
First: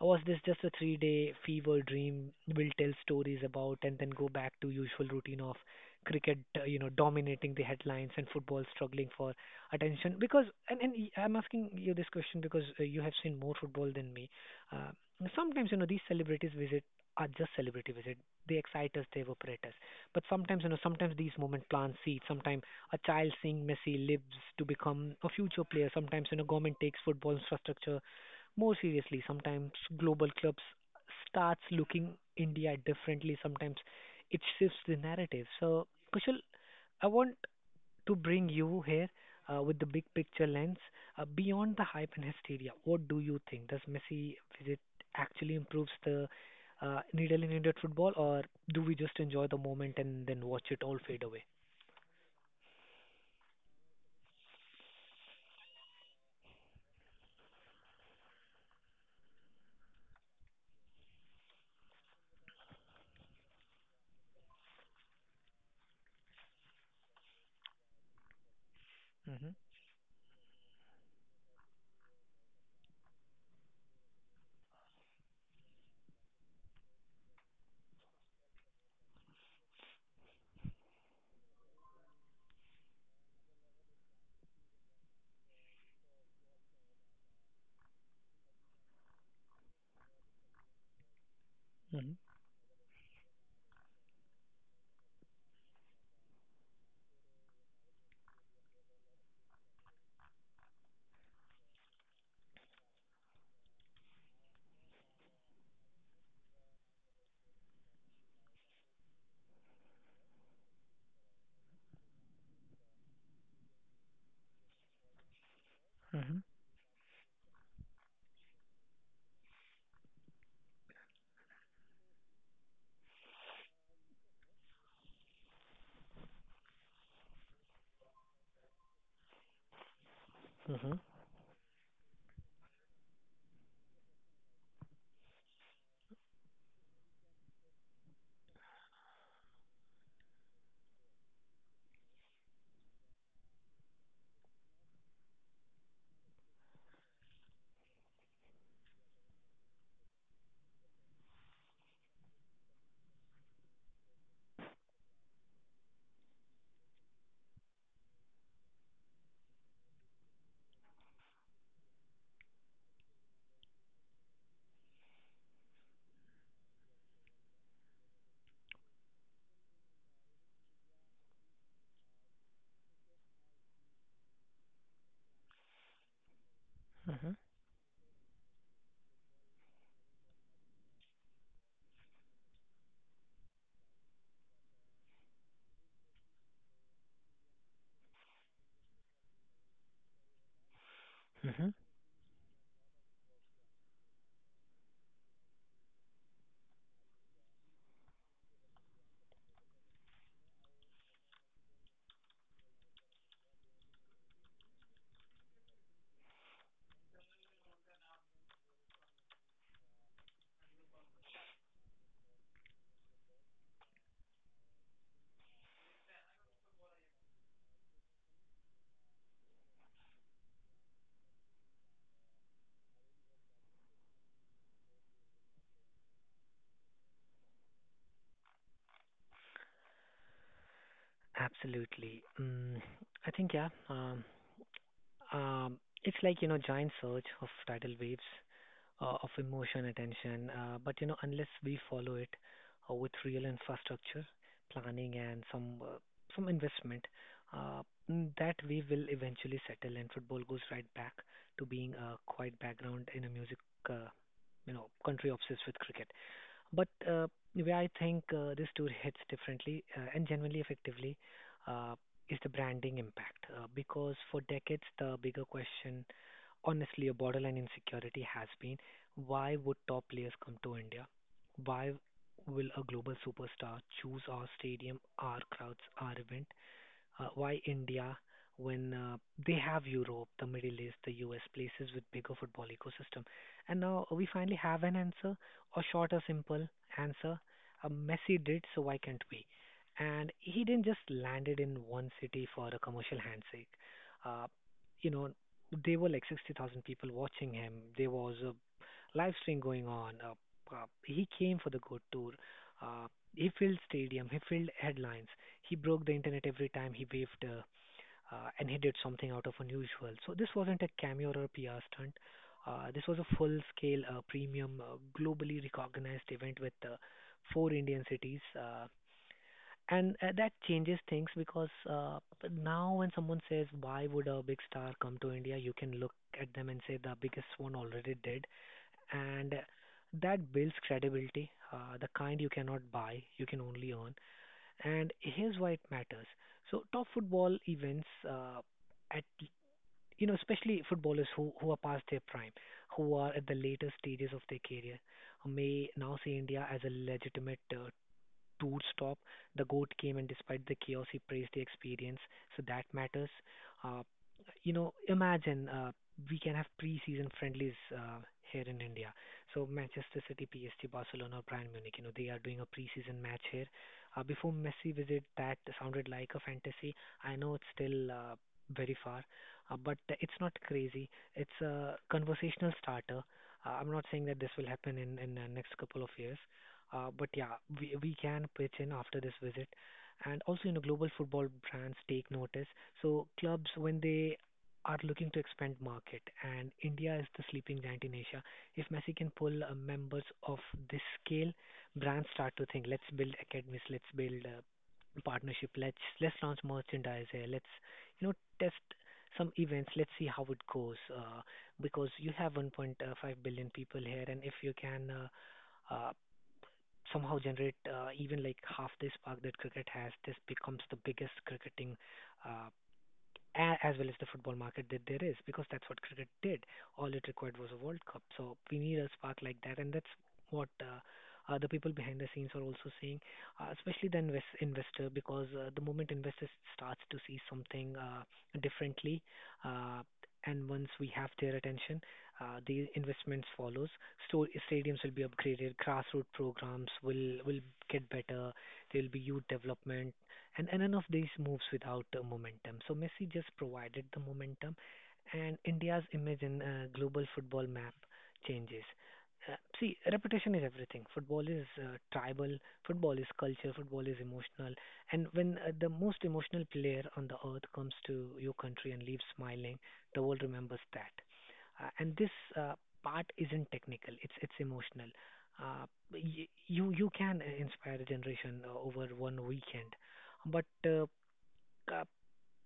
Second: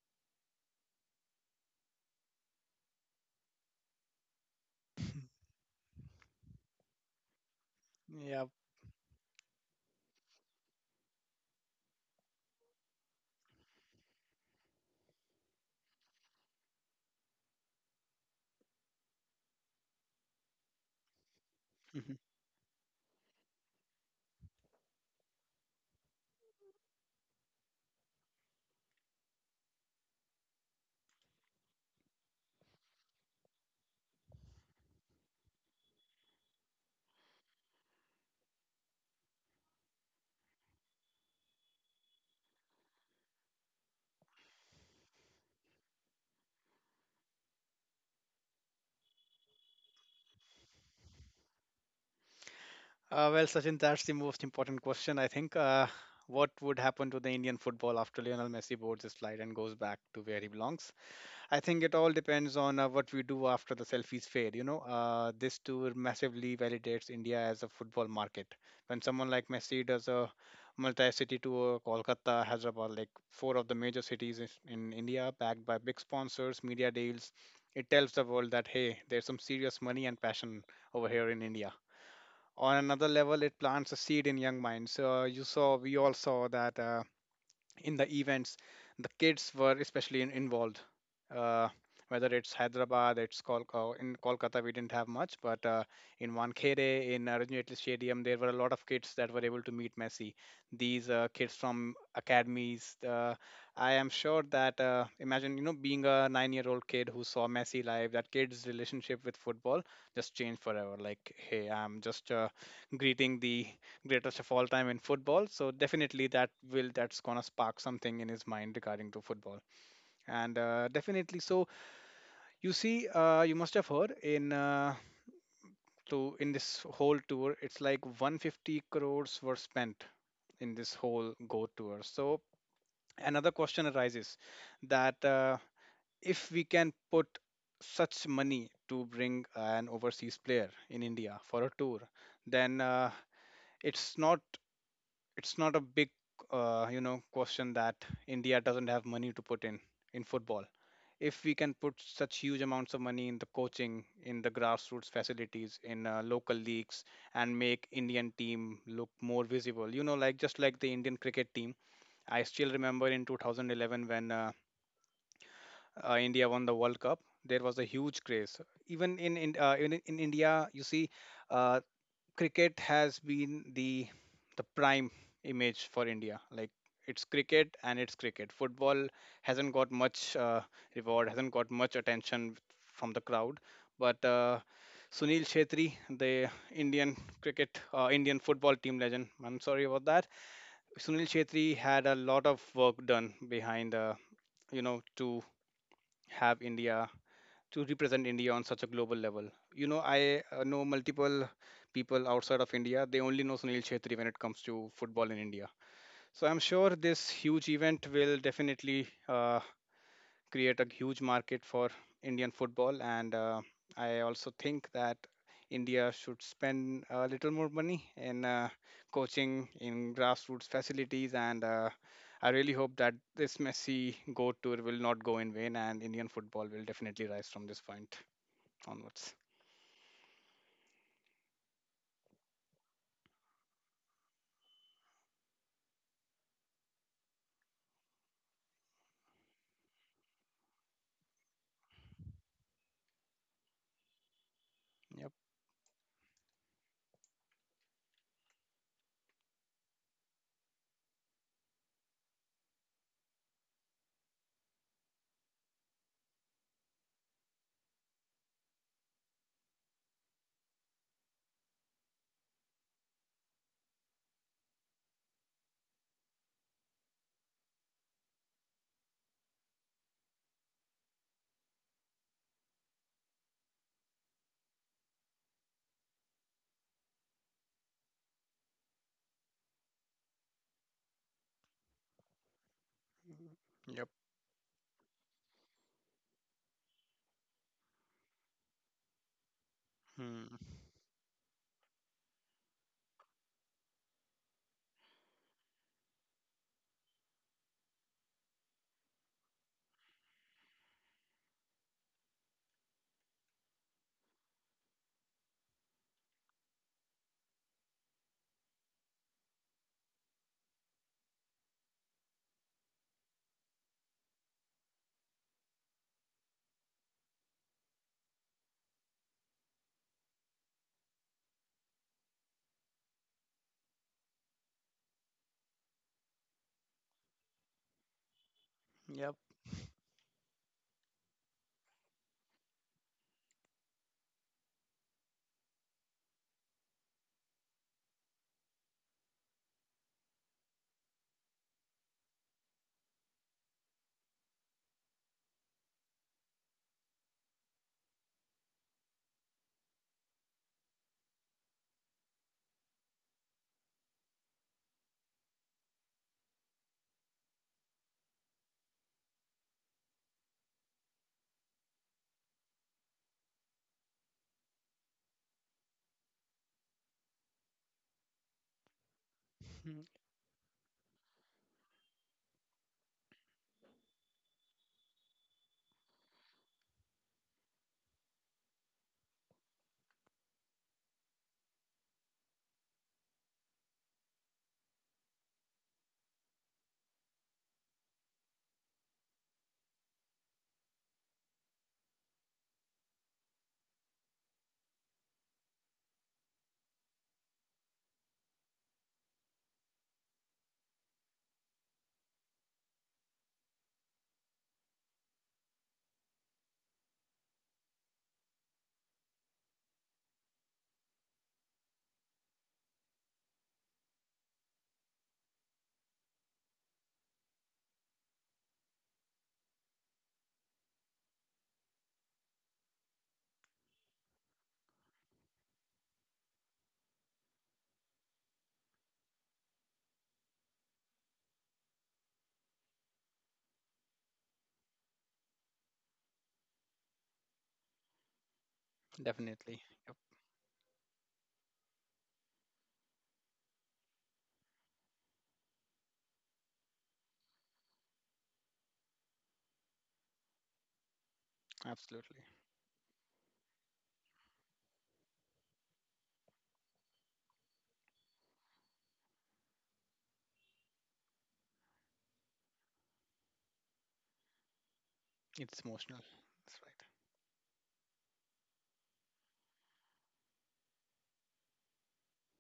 [SPEAKER 1] was this just a three-day fever dream we'll tell stories about and then go back to usual routine of cricket, dominating the headlines and
[SPEAKER 2] Yep.
[SPEAKER 1] football struggling for attention? Because I'm asking you this question because you have seen more football than me. Uh, sometimes you know these celebrities visit are just celebrity visit. They excite us, they evaporate us. But sometimes, you know, sometimes these movement plants
[SPEAKER 2] Mhm.
[SPEAKER 1] seed. Sometimes a child seeing Messi lives to become a future player. Sometimes, you know, government takes football infrastructure more seriously. Sometimes global clubs starts looking India differently. Sometimes it shifts the narrative. So, Kushal, I want to bring you here with the big picture lens beyond the hype and hysteria. What do you think? Does Messi visit actually improves the needle in Indian football, or do we just enjoy the moment and then watch it all fade away?
[SPEAKER 2] Well, Sachin, that's the most important question, I think. What would happen to the Indian football after Lionel Messi boards his flight and goes back to where he belongs? I think it all depends on what we do after the selfies fade. You know, this tour massively validates India as a football market. When someone like
[SPEAKER 1] Mhm.
[SPEAKER 2] Messi does a multi-city tour, Kolkata, Hyderabad, like four of the major cities in India, backed by big sponsors, media deals, it tells the world that, hey, there's some serious money and passion over here in India. On another level, it plants a seed in young minds. So, you saw, we all saw that. In the events, the kids were especially involved, uh,
[SPEAKER 1] Mhm.
[SPEAKER 2] whether it's Hyderabad, it's Kolkata. In Kolkata, we didn't have much, but in Wankhede, in Ranji Stadium, there were a lot of kids that were able to meet Messi. These kids from academies, I am sure that, imagine, you know, being a 9-year-old year old kid who saw Messi live, that kid's relationship with football just changed forever. Like, hey, I'm just greeting the greatest of all time in football. So definitely
[SPEAKER 1] Mhm.
[SPEAKER 2] that's gonna spark something in his mind regarding to football. And definitely, so you see, you must have heard in this whole tour, it's like 150 crores were spent in this
[SPEAKER 1] Mhm.
[SPEAKER 2] whole Go tour. So another question arises that, if we can put such money to bring an overseas player in India for a tour, then it's not it's not a big, question that India doesn't have money to put in football. If we can put such huge amounts of money in the coaching, in the grassroots facilities, in local leagues, and make Indian team look more visible, you know, like just like the Indian cricket team. I still remember in 2011 when India won the World Cup, there was a huge craze. Even in India, you see, uh, cricket has been the prime image for India. Like it's
[SPEAKER 1] Mhm.
[SPEAKER 2] cricket and it's cricket. Football hasn't got much reward, hasn't got much attention from the crowd. But Sunil Shetty, the Indian cricket, Indian football team legend. I'm sorry about that. Sunil
[SPEAKER 1] Mhm.
[SPEAKER 2] Shetty had a lot of work done behind, you know, to have India to represent India on such a global level. You know, I know multiple people outside of India. They only know Sunil Chhetri when it comes to football in India. So I'm sure this huge event will definitely create a huge market for Indian football. And I also think that India should spend a little more money in coaching, in grassroots facilities, and I really hope that this Messi go tour will not go in vain, and Indian football will definitely rise from this point onwards.
[SPEAKER 1] Absolutely. I think yeah. Um, it's like you know giant surge of tidal waves of emotion attention. But you know, unless we follow it with real infrastructure, planning,
[SPEAKER 2] Yep.
[SPEAKER 1] and some investment, uh, that we will eventually settle. And football goes right back to being a quiet background in a music, uh, country obsessed with cricket. But where I think this tour hits differently and genuinely effectively uh, is the branding impact. Because for decades, the bigger question, honestly, a borderline insecurity has been why would top players come to India? Why will a global superstar choose our stadium, our crowds, our event? Why India when they have Europe, the Middle East, the US, places with bigger football ecosystem? And now
[SPEAKER 2] Yep.
[SPEAKER 1] we finally have an answer, a short or simple answer. Messi did, so why can't we? And
[SPEAKER 2] Hmm.
[SPEAKER 1] he didn't just landed in one city for a commercial handshake. Uh, you know, there were like 60,000 people watching him. There was a live stream going on. He came for the good tour. Uh, he filled stadium. He filled headlines. He broke the internet every time he waved and he did something out of unusual. So this wasn't a cameo or a PR stunt. This was a full-scale premium, globally recognized event with four Indian cities. And that changes things because now when someone says why would a big star come to india you can look at them and say the biggest one already did,
[SPEAKER 2] Yep.
[SPEAKER 1] and that builds credibility the kind you cannot buy you can only earn, and here's why it matters. So top football events at you know especially footballers who are past their prime, who are at the later stages of their career, may now see India as a legitimate tour stop. The goat came, and despite the chaos, he praised the experience. So that matters. Uh, you know, imagine we can have pre-season friendlies here in India. So Manchester City, PSG, Barcelona, Bayern Munich. You know, they are doing a pre-season match here. Before Messi visit, that sounded like a fantasy. I know it's still very far, but it's not crazy. It's a conversational starter. I'm not saying that this will happen in the next couple of years, but yeah, we can pitch in after this visit. And also, you know, global football brands take notice. So clubs, when they are looking to expand market, and India is the sleeping giant in Asia, if Messi can pull members of this scale, brands start to think, let's build academies, let's build partnership, let's launch merchandise here, let's you know test some events, let's see how it goes. Because you have 1.5 billion people here, and if you can somehow generate even like half the spark that cricket has, this becomes the biggest cricketing uh, as well as the football market that there is, because that's what cricket did. All it required was a World Cup. So we need a spark like that, and that's what the people behind the scenes are also seeing, especially the investor, because the moment investors starts to see something differently, uh, and once we have their attention, the investments follows. So stadiums will be upgraded, grassroots programs will get better. There will be
[SPEAKER 2] Hmm.
[SPEAKER 1] youth
[SPEAKER 2] Definitely.
[SPEAKER 1] development,
[SPEAKER 2] Yep.
[SPEAKER 1] and none of these moves without momentum. So Messi just provided the momentum, and India's image in global football map changes. See, reputation is everything. Football is
[SPEAKER 2] Absolutely.
[SPEAKER 1] tribal, football is culture, football is emotional. And when the most emotional player on the earth comes to your country and leaves smiling, the world remembers that. And this uh, part isn't technical; it's emotional.
[SPEAKER 2] It's
[SPEAKER 1] Uh,
[SPEAKER 2] emotional. That's
[SPEAKER 1] you
[SPEAKER 2] right.
[SPEAKER 1] you can inspire a generation over one weekend, but uh,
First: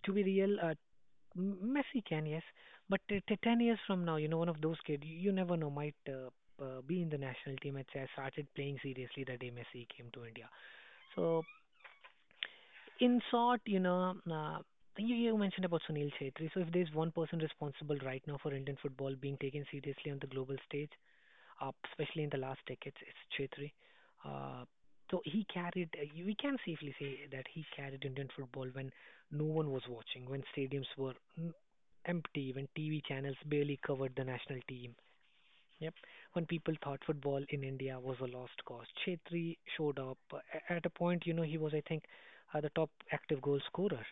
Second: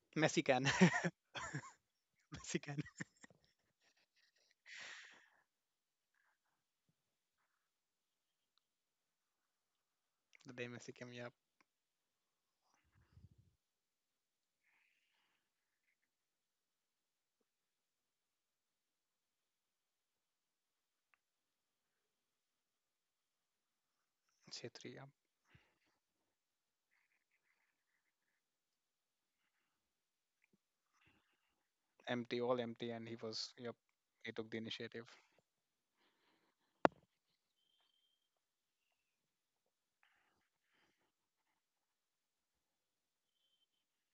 [SPEAKER 1] to be
[SPEAKER 2] Messi
[SPEAKER 1] real,
[SPEAKER 2] can.
[SPEAKER 1] Messi can, yes.
[SPEAKER 2] Messi can.
[SPEAKER 1] But 10 years from now, you know, one of those kids, you never know, might be in the national team. I'd say I started playing seriously the day Messi came to India.
[SPEAKER 2] The day Messi came, yep.
[SPEAKER 1] So, in short, you mentioned about Sunil Chhetri. So, if there's one person responsible right now for Indian football being taken seriously on the global stage, especially in the last decades, is Chhetri. Uh,
[SPEAKER 2] Chetri, yep.
[SPEAKER 1] so he carried, we can safely say that he carried Indian football when no one was watching, when stadiums were
[SPEAKER 2] Empty,
[SPEAKER 1] empty,
[SPEAKER 2] all
[SPEAKER 1] when
[SPEAKER 2] empty,
[SPEAKER 1] TV
[SPEAKER 2] and he
[SPEAKER 1] channels
[SPEAKER 2] was, yep.
[SPEAKER 1] barely covered the
[SPEAKER 2] He took the
[SPEAKER 1] national team.
[SPEAKER 2] initiative.
[SPEAKER 1] Yep. When people thought football in India was a lost cause, Chhetri showed up. At a point, you know, he was, I think, the top active goal scorer.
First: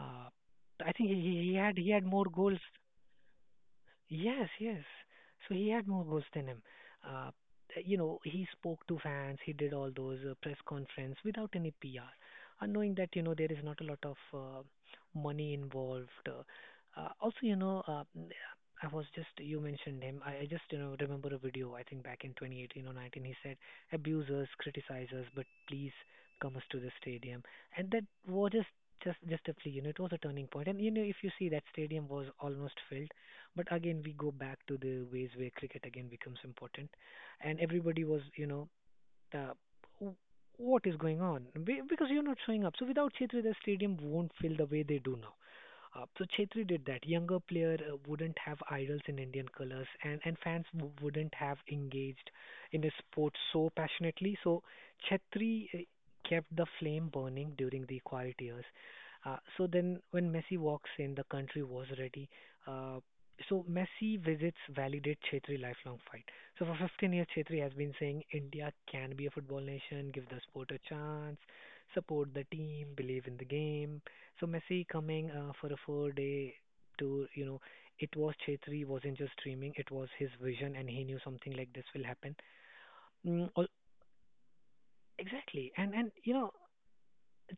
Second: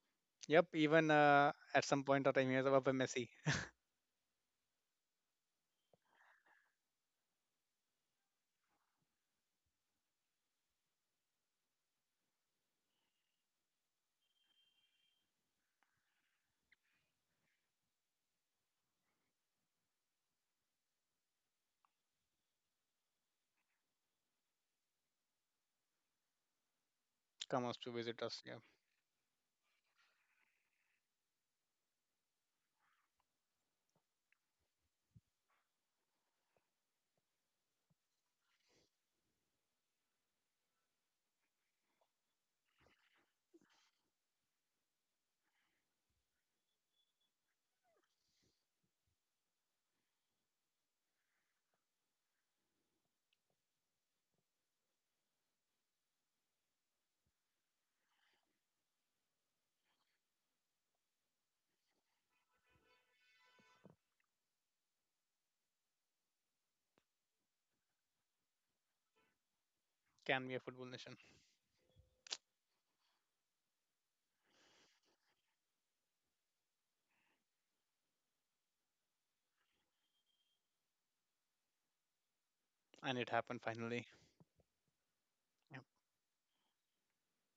[SPEAKER 1] Uh,
[SPEAKER 2] Yep.
[SPEAKER 1] I think
[SPEAKER 2] Even
[SPEAKER 1] he, he he had
[SPEAKER 2] at
[SPEAKER 1] he
[SPEAKER 2] some
[SPEAKER 1] had more
[SPEAKER 2] point of time, he
[SPEAKER 1] goals.
[SPEAKER 2] was above Messi.
[SPEAKER 1] Yes, yes. So he had more goals than him. Uh, you know, he spoke to fans, he did all those press conference without any PR, and knowing that you know there is not a lot of money involved. Also, I was just you mentioned him. I just you know remember a video I think back in 2018 or 19. He said, "Abusers, criticizers, but please come us to the stadium,"
[SPEAKER 2] Comes
[SPEAKER 1] and
[SPEAKER 2] to
[SPEAKER 1] that
[SPEAKER 2] visit us.
[SPEAKER 1] was
[SPEAKER 2] Yeah.
[SPEAKER 1] just a plea. You know, it was a turning point. And you know, if you see that stadium was almost filled, but again, we go back to the ways where cricket again becomes important, and everybody was, you know, the what is going on because you're not showing up. So without Chetri, the stadium won't feel the way they do now. So Chetri did that. Younger player wouldn't have idols in Indian colors, and fans wouldn't have engaged in the sport so passionately. So Chetri kept the flame burning during the quiet years. So then when Messi walks in, the country was ready. Uh, so Messi visits validate Chetri lifelong fight. So for 15 years, Chetri has been saying India can be a football nation, give the
[SPEAKER 2] Can be a
[SPEAKER 1] sport a
[SPEAKER 2] football nation.
[SPEAKER 1] chance, support the team, believe in the game. So Messi coming for a 4-day tour. It was Chetri wasn't just dreaming; it was his vision, and he knew something like this will happen.
[SPEAKER 2] And it
[SPEAKER 1] Mm,
[SPEAKER 2] happened finally.
[SPEAKER 1] exactly,
[SPEAKER 2] Yep.
[SPEAKER 1] and you know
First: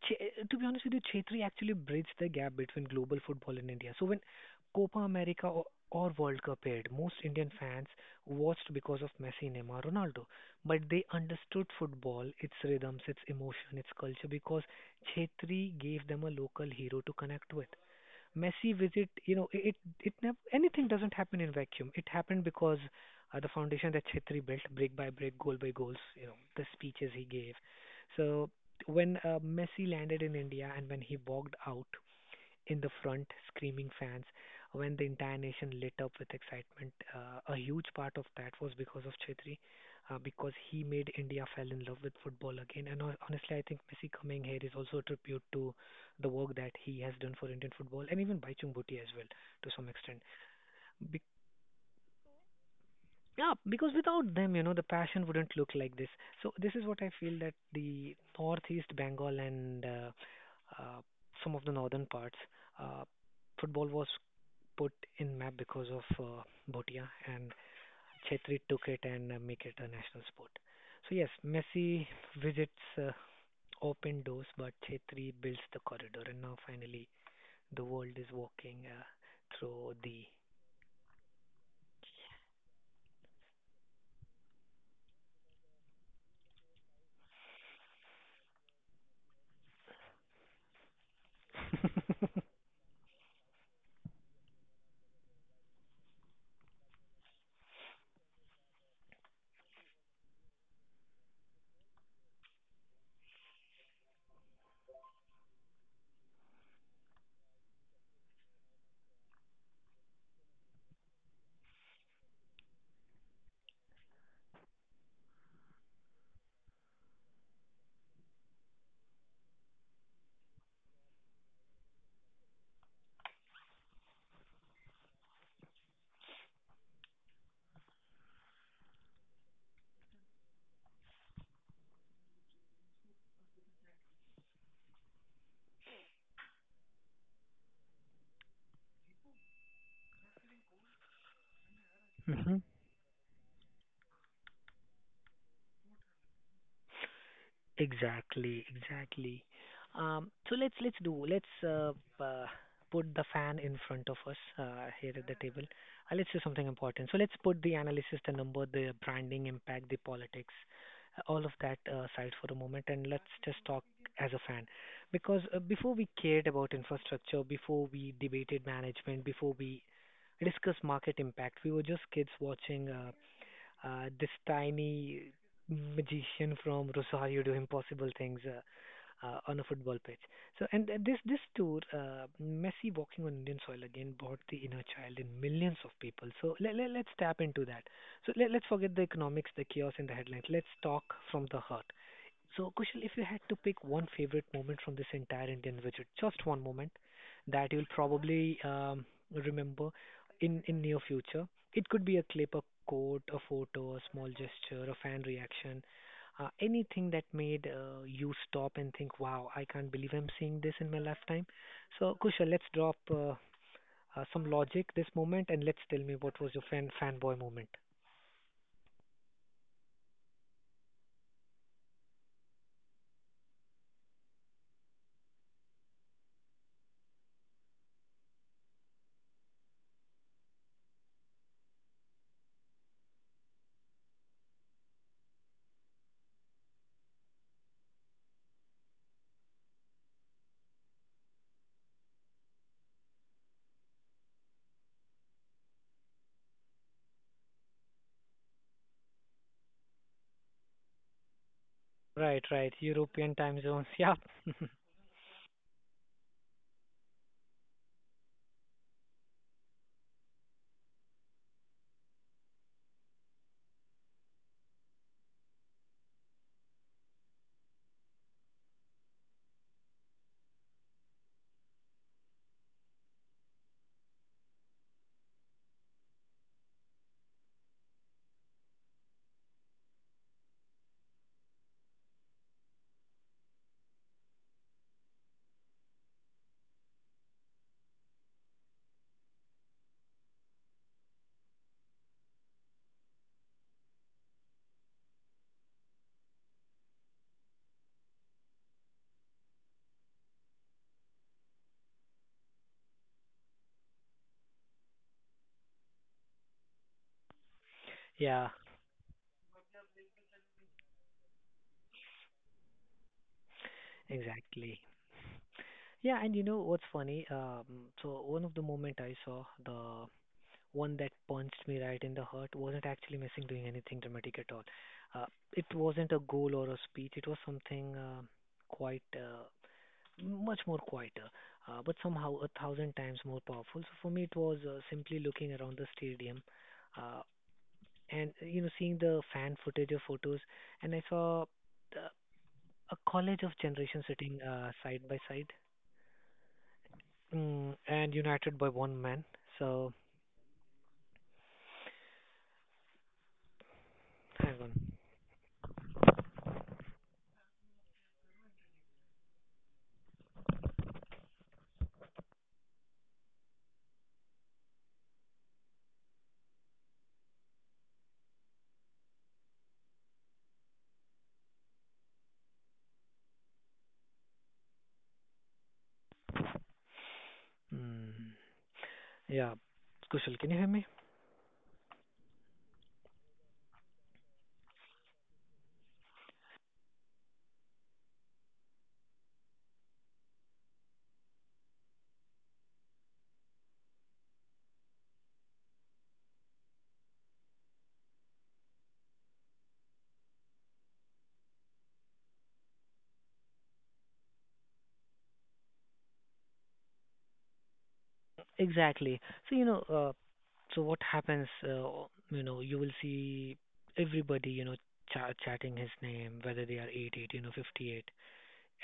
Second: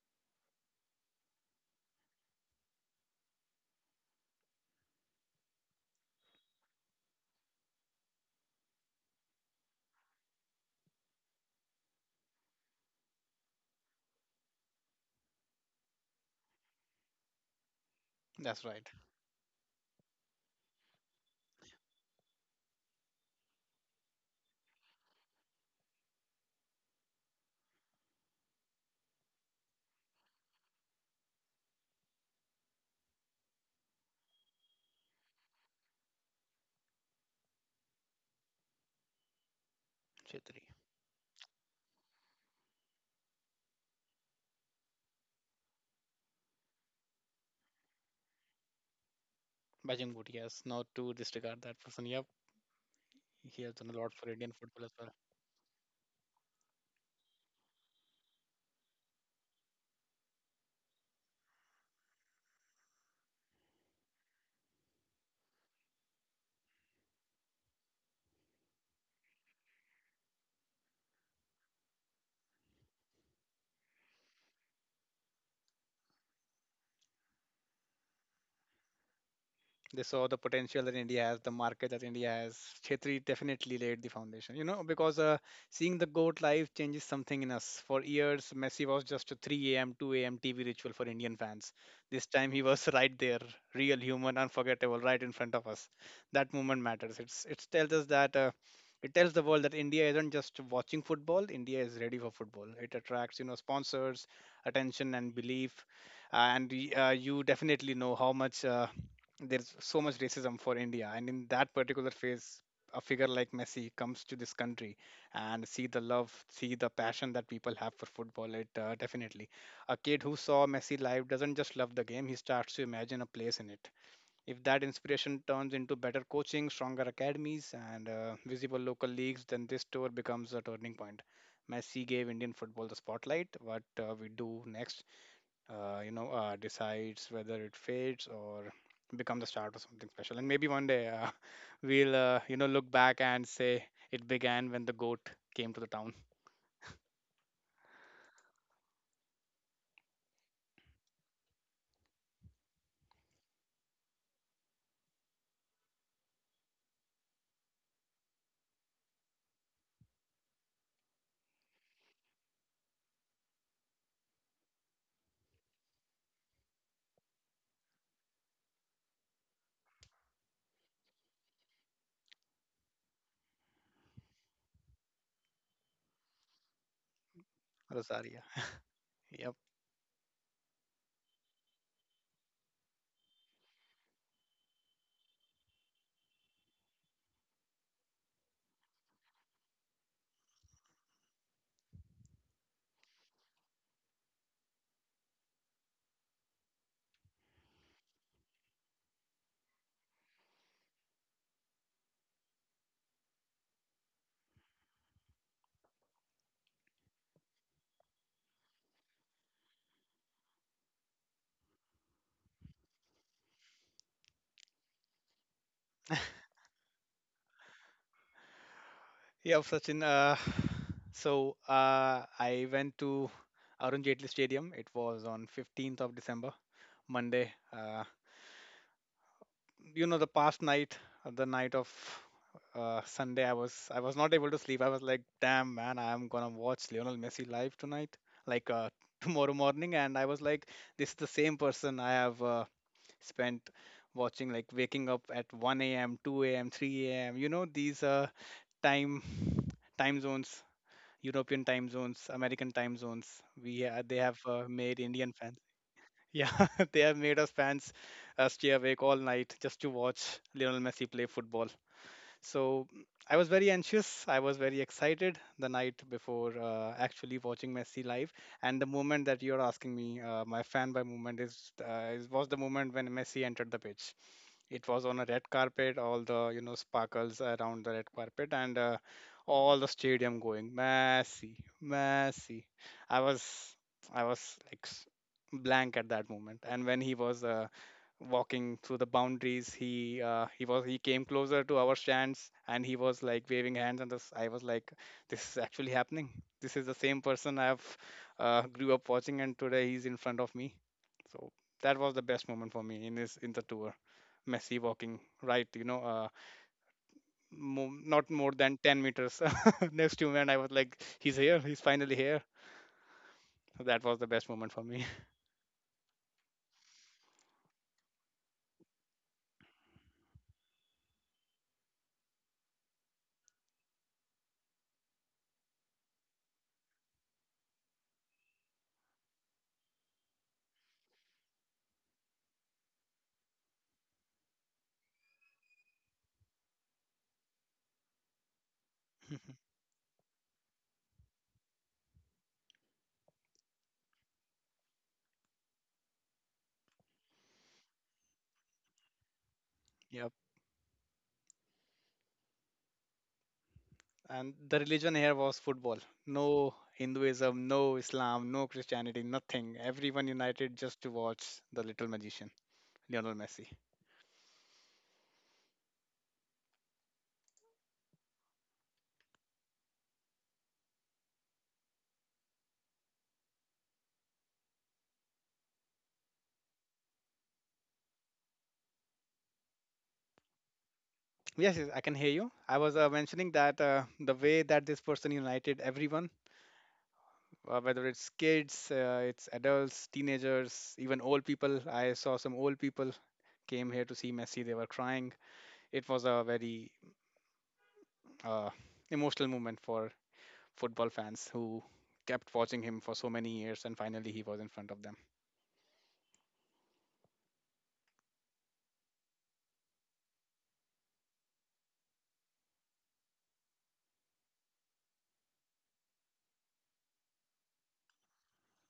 [SPEAKER 1] To be honest with you, Chetri actually bridged the gap between global football and India. So when Copa America or World Cup aired, most Indian fans watched because of Messi, Neymar, Ronaldo. But they understood football, its rhythms, its emotion, its culture because Chetri gave them a local hero to connect with
[SPEAKER 2] That's
[SPEAKER 1] messy
[SPEAKER 2] right.
[SPEAKER 1] visit, never anything doesn't happen in vacuum. It happened because the foundation that Chetri built, brick by brick, goal by goals, you know, the speeches he gave. So when Messi landed in India and when he walked out, in the front screaming fans when the entire nation lit up with excitement. A huge part of that was because of Chetri, because
[SPEAKER 2] Chetri.
[SPEAKER 1] he made India fell in love with football again. And honestly, I think Messi coming here is also a tribute to the work that he has done for Indian football and even Baichung Bhutia as well to some
[SPEAKER 2] Bajang
[SPEAKER 1] extent.
[SPEAKER 2] Bhutia, yes. Not to
[SPEAKER 1] Be-
[SPEAKER 2] disregard that person. Yep.
[SPEAKER 1] yeah,
[SPEAKER 2] He has done a
[SPEAKER 1] because
[SPEAKER 2] lot for
[SPEAKER 1] without
[SPEAKER 2] Indian
[SPEAKER 1] them, you know,
[SPEAKER 2] football
[SPEAKER 1] the
[SPEAKER 2] as well.
[SPEAKER 1] passion wouldn't look like this. So this is what I feel that the northeast Bengal and uh, some of the northern parts, uh, football was put in map because of Bhutia and Chetri took it and make it a national sport. So yes, Messi visits uh, open doors, but Chetri builds the corridor, and now finally the world is walking through
[SPEAKER 2] They
[SPEAKER 1] the
[SPEAKER 2] saw the potential that India has, the market that India has. Chetri definitely laid the foundation, you know, because seeing the GOAT live changes something in us. For years, Messi was just a 3 a.m., 2 a.m. TV ritual for Indian fans. This time he was right there, real human, unforgettable, right in front of us. That moment matters. It tells us that. It tells the world that India isn't just watching football, India is ready for football. It attracts, you know, sponsors, attention and belief. And you definitely know how much, there's so much racism for India, and in that particular phase, a figure like Messi comes to this country and see the love, see the passion that people have for football. It, definitely, a kid who saw Messi live doesn't just love the game; he starts to imagine a place in it. If that inspiration turns into better coaching, stronger academies, and visible local leagues, then this tour becomes a turning point. Messi gave Indian football the spotlight. What we do next, decides whether it fades or becomes the start of something special. And maybe one day, we'll, you
[SPEAKER 1] hmm.
[SPEAKER 2] know, look back and say it began when the goat came to the town.
[SPEAKER 1] Exactly, exactly. So let's uh, put the fan in front of us here at the table. Let's do something important. So let's put the analysis, the number, the branding impact, the politics, all of that aside for a moment, and let's just talk as a fan. Because before we cared about infrastructure, before we debated management, before we discussed market impact, we were just kids watching this tiny magician from Rosario do impossible things
[SPEAKER 2] Rosaria. Yep.
[SPEAKER 1] on a football pitch. And this tour, Messi walking on Indian soil again, brought the inner child in millions of people. So let's tap into that. So let's forget the economics, the chaos, and the headlines. Let's talk from the heart. So, Kushal, if you had to pick one favorite moment from this entire Indian visit, just one moment that you'll probably remember in near future, it could be a clip, a quote, a photo, a small gesture, a fan reaction, anything that made you stop and think, "Wow, I can't believe I'm seeing this in my lifetime." So, Kushal, let's drop some logic this moment and let's tell me what was your fanboy moment.
[SPEAKER 2] Yep, Sachin. So, I went to Arun Jaitley Stadium. It was on 15th of December, Monday. You know, the night of sunday, I was not able to sleep. I was like, damn, man, I am gonna watch Lionel Messi live tonight, like, tomorrow morning. And I was like, this is the same person I have spent watching, like waking up at 1 a.m 2 a.m 3 a.m, you know, these time time zones, European time zones,
[SPEAKER 1] Right, right,
[SPEAKER 2] American time
[SPEAKER 1] European
[SPEAKER 2] zones.
[SPEAKER 1] time zones.
[SPEAKER 2] We
[SPEAKER 1] Yeah,
[SPEAKER 2] They have made Indian fans, yeah, they have made us fans stay awake all night just to watch Lionel Messi play football. So, I was very anxious. I was very excited the night before actually watching Messi live. And the moment that you're asking me, my fanboy moment is was the moment when Messi entered the pitch. It was on a red carpet, all the sparkles around the red carpet, and all the stadium going Messi, Messi. I was I was like blank at that moment. And when he was walking through the boundaries, he came closer to our stands, and he was like waving hands. And this, I was like, this is actually happening. This is the same person I've grew up watching, and today he's in front of me. So that was the best moment for me in the tour. Messi walking right, you know, not more
[SPEAKER 1] yeah,
[SPEAKER 2] than 10 meters next to me. And I was like, he's here, he's finally here. So that was the best moment for
[SPEAKER 1] exactly.
[SPEAKER 2] me.
[SPEAKER 1] Yeah, and you know what's funny? So one of the moment I saw the one that punched me right in the heart wasn't actually missing doing anything dramatic at all. Uh, it wasn't a goal or a speech. It was something quite much more quieter, but somehow a thousand times more powerful. So for me, it was simply looking around the stadium, uh, and you know seeing the fan footage or photos, and I saw the, a college of generation sitting side by side. Mm, and United by one man. So
[SPEAKER 2] Yep. And
[SPEAKER 1] hang
[SPEAKER 2] the
[SPEAKER 1] on.
[SPEAKER 2] religion here was football. No Hinduism, no Islam, no Christianity, nothing. Everyone united just to watch the little magician, Lionel Messi.
[SPEAKER 1] Mm, yeah, Kushal, can you hear me?
[SPEAKER 2] Yes, yes, I can hear you. I was mentioning that, the way that this person united everyone, whether it's kids, it's adults, teenagers, even old people. I saw some old people came here to see Messi. They were crying. It was a very, uh, emotional moment for football fans who kept watching him for so many years and finally he was in front of them.
[SPEAKER 1] Exactly. So what happens? You know, you will see everybody. You know, chatting his name, whether they are 8, 8, you know, 58.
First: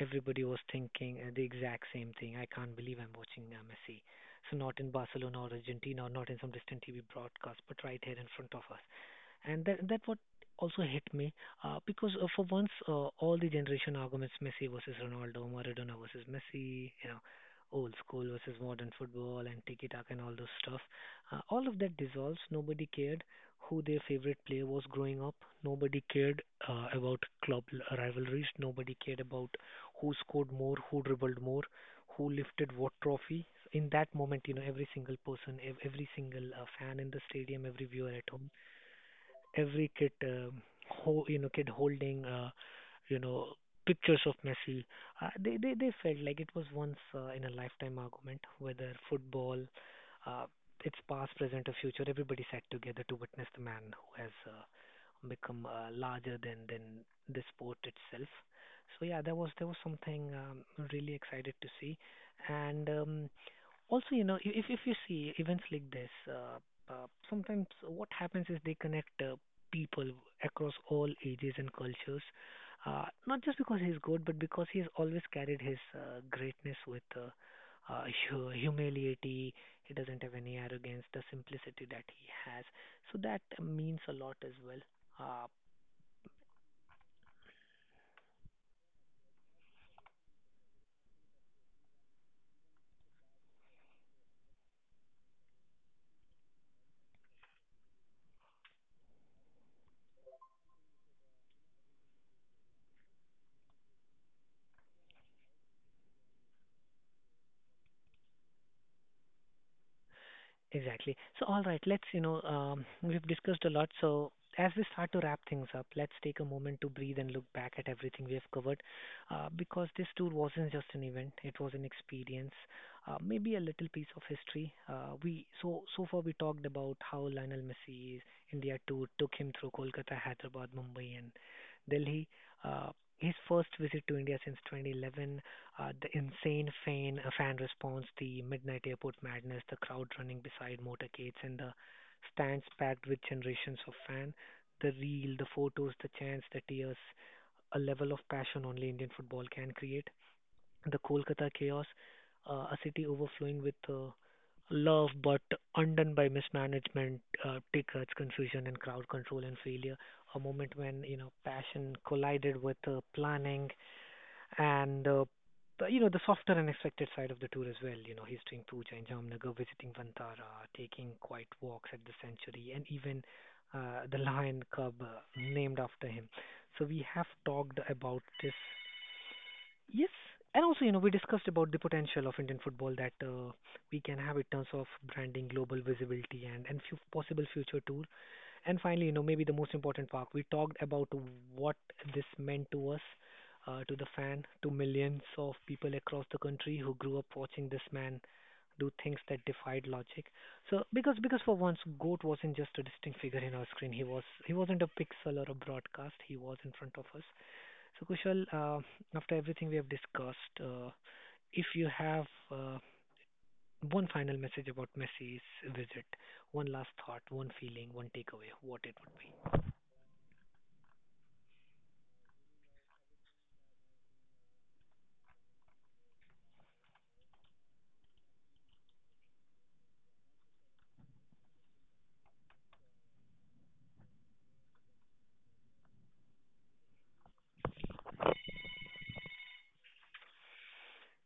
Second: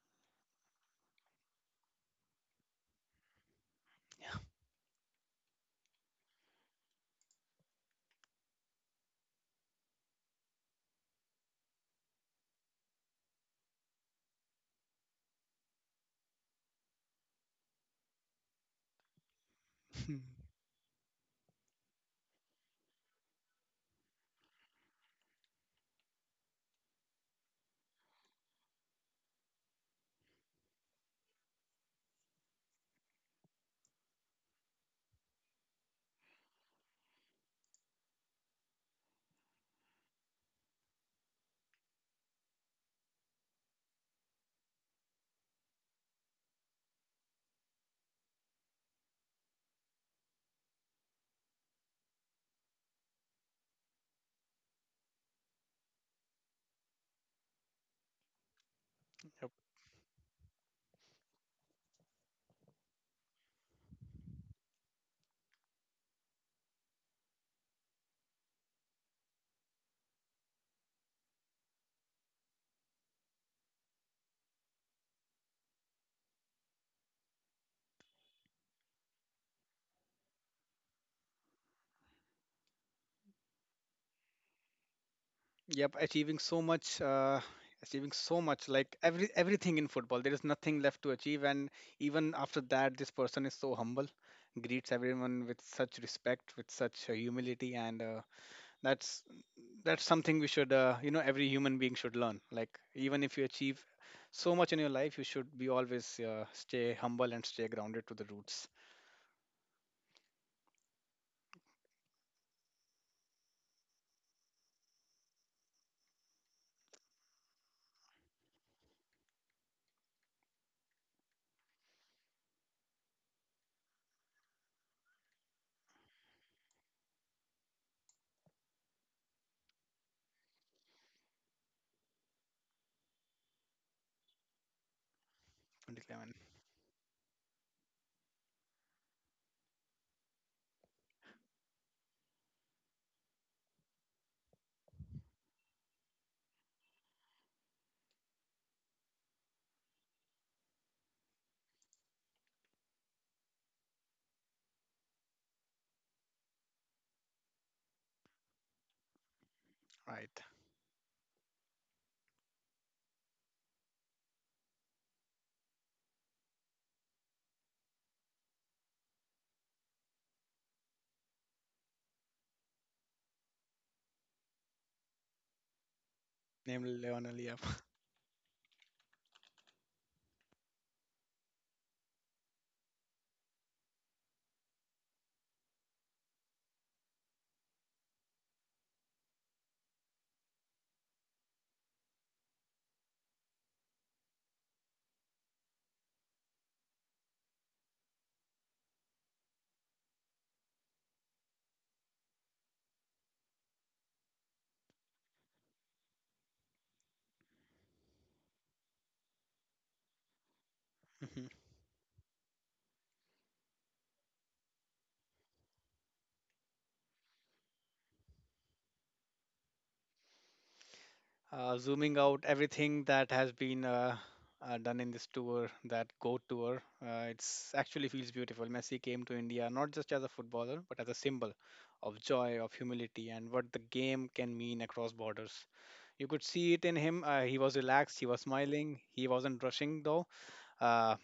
[SPEAKER 1] Everybody was thinking the exact same thing. I can't believe I'm watching Messi. So not in Barcelona or Argentina, or not in some distant TV broadcast, but right here in front of us. And that what also hit me because for once all the generation arguments Messi versus Ronaldo, Maradona versus Messi, you know, old school versus modern football and tiki taka and all those stuff, all of that dissolves. Nobody cared who their favorite player was growing up. Nobody cared about rivalries. Nobody cared about who scored more, who dribbled more, who lifted what trophy. In that moment, you know, every single person, every single fan in the stadium, every viewer at home, every kid, you know, kid holding, you know, pictures of Messi. They they felt like it was once in a lifetime argument whether football, uh, its past, present, or future. Everybody sat together to witness the man who has become larger than the sport itself. So yeah, there was
[SPEAKER 2] Yep.
[SPEAKER 1] there was something really excited to see, and. Also, you know, if you see events like this, sometimes what happens is they connect people across all ages and cultures. Not just because he's good, but because he has always carried his greatness with uh, humility. He doesn't have any arrogance, the simplicity that he has. So that means a lot as well. Uh,
[SPEAKER 2] Yep, achieving so much, like everything in football, there is nothing left to achieve. And even after that, this person is so humble, greets everyone with such respect, with such humility. And that's that's something we should, every human being should learn. Like, even if you achieve so much in your life, you should be always, stay humble and stay grounded to the roots.
[SPEAKER 1] Exactly. So, all right, let's, you know, we've discussed a lot. So, as we start to wrap things up, let's take a moment to breathe and look back at everything we have covered because this tour wasn't just an event, it was an experience, maybe a little piece of history. So far, we talked about how Lionel Messi's India tour took him through Kolkata, Hyderabad, Mumbai, and Delhi. Uh, his first visit to India since 2011, the
[SPEAKER 2] 2011.
[SPEAKER 1] insane fan response, the midnight airport madness, the crowd running beside motorcades, and the stands packed with generations of fans, the reel, the photos, the chants, the tears, a level of passion only Indian football can create. The Kolkata chaos, a city overflowing with love but undone by mismanagement, tickets, confusion, and crowd control and failure.
[SPEAKER 2] Right.
[SPEAKER 1] A moment when you know passion collided with planning, and you know the softer and expected side of the tour as well. You know, he's doing puja in Jamnagar, visiting Vantara, taking quiet walks at the sanctuary, and even the lion cub named after him. So
[SPEAKER 2] Named
[SPEAKER 1] we have
[SPEAKER 2] Lionel. Yeah.
[SPEAKER 1] talked about this. Yes, and also you know we discussed about the potential of Indian football that we can have in terms of branding, global visibility, and few possible future tours. And finally, you know, maybe the most important part, we talked about what this meant to us, to the fan, to millions of people across the country who grew up watching this man do things that defied logic. So because for once, Goat wasn't just a distinct figure in our screen. He wasn't a pixel or a broadcast. He was in front of us. So Kushal, after everything we have discussed, if you have one final message about Messi's visit, one last thought, one feeling, one takeaway, what it would be.
[SPEAKER 2] Zooming out, everything that has been done in this tour, that Go tour, it's actually feels beautiful. Messi came to India not just as a footballer, but as a symbol of joy, of humility, and what the game can mean across borders. You could see it in him. He was relaxed, he was smiling, he wasn't rushing though. Uh,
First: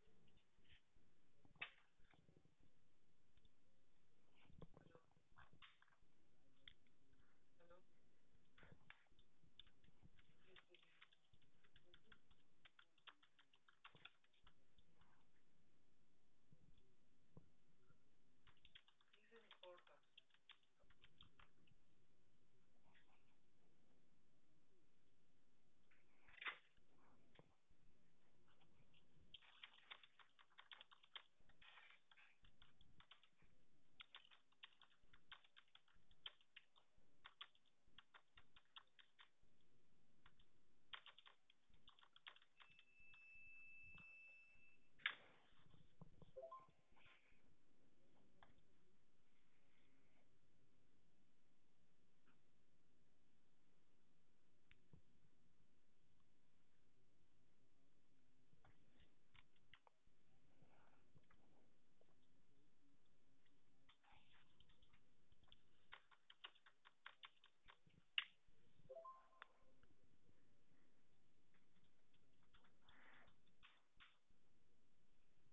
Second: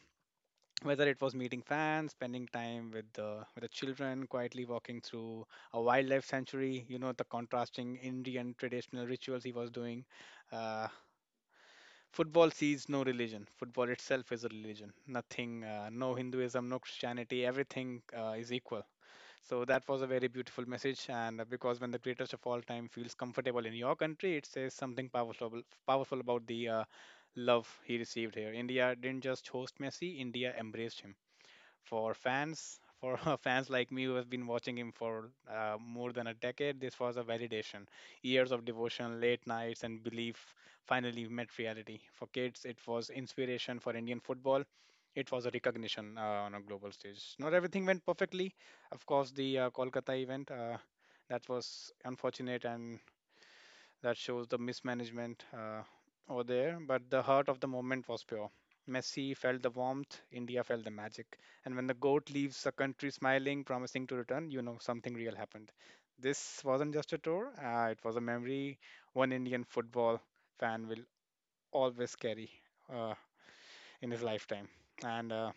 [SPEAKER 2] whether it was meeting fans, spending time with the children, quietly walking through a wildlife sanctuary, you know, the contrasting Indian traditional rituals he was doing. Uh, football sees no religion. Football itself is a religion. Nothing, no Hinduism, no Christianity. Everything is equal. So that was a very beautiful message. And because when the greatest of all time feels comfortable in your country, it says something powerful about the love he received here. India didn't just host Messi. India embraced him. For fans, for fans like me who have been watching him for more than a decade, this was a validation, years of devotion, late nights and belief finally met reality. For kids, it was inspiration. For Indian football, it was a recognition on a global stage. Not everything went perfectly, of course. The Kolkata event, that was unfortunate, and that shows the mismanagement over there. But the heart of the moment was pure. Messi felt the warmth, India felt the magic. And when the goat leaves the country smiling, promising to return, you know something real happened. This wasn't just a tour, it was a memory one Indian football fan will always carry uh, in his lifetime. And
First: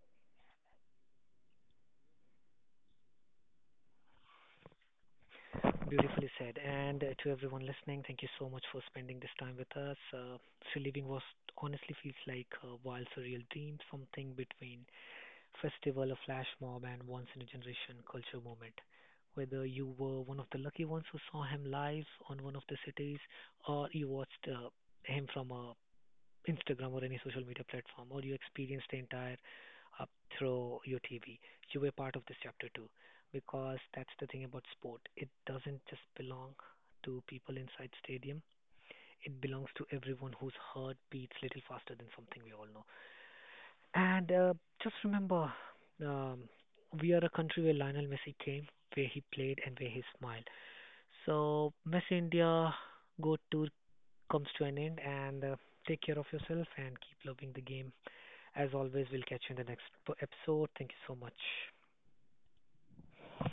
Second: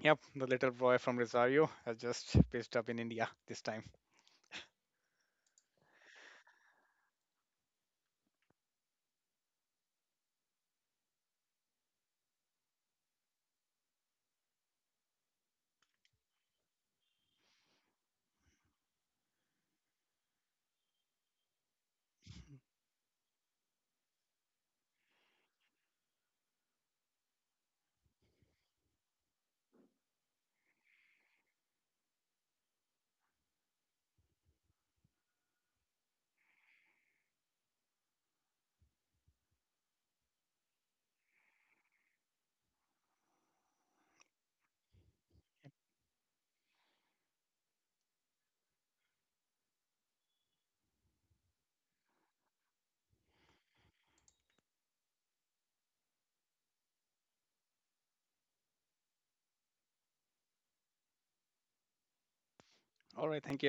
[SPEAKER 2] yep, the little boy from Rosario has just pitched up in India this time.
[SPEAKER 1] Beautifully said. And to everyone listening, thank you so much for spending this time with us. Free living was honestly feels like a wild surreal dream, something between festival, a flash mob, and once in a generation culture moment. Whether you were one of the lucky ones who saw him live on one of the cities, or you watched him from a Instagram or any social media platform, or you experienced the entire up through your TV. You were part of this chapter too, because that's the thing about sport. It doesn't just belong to people inside stadium. It belongs to everyone whose heart beats little faster than something we all know. And Just remember, um, we are a country where Lionel Messi came, where he played, and where he smiled. So Messi India Go Tour comes to an end, and take care of yourself and keep loving the game as always, we'll catch you in the next episode. Thank you so much.
[SPEAKER 2] All right, thank you.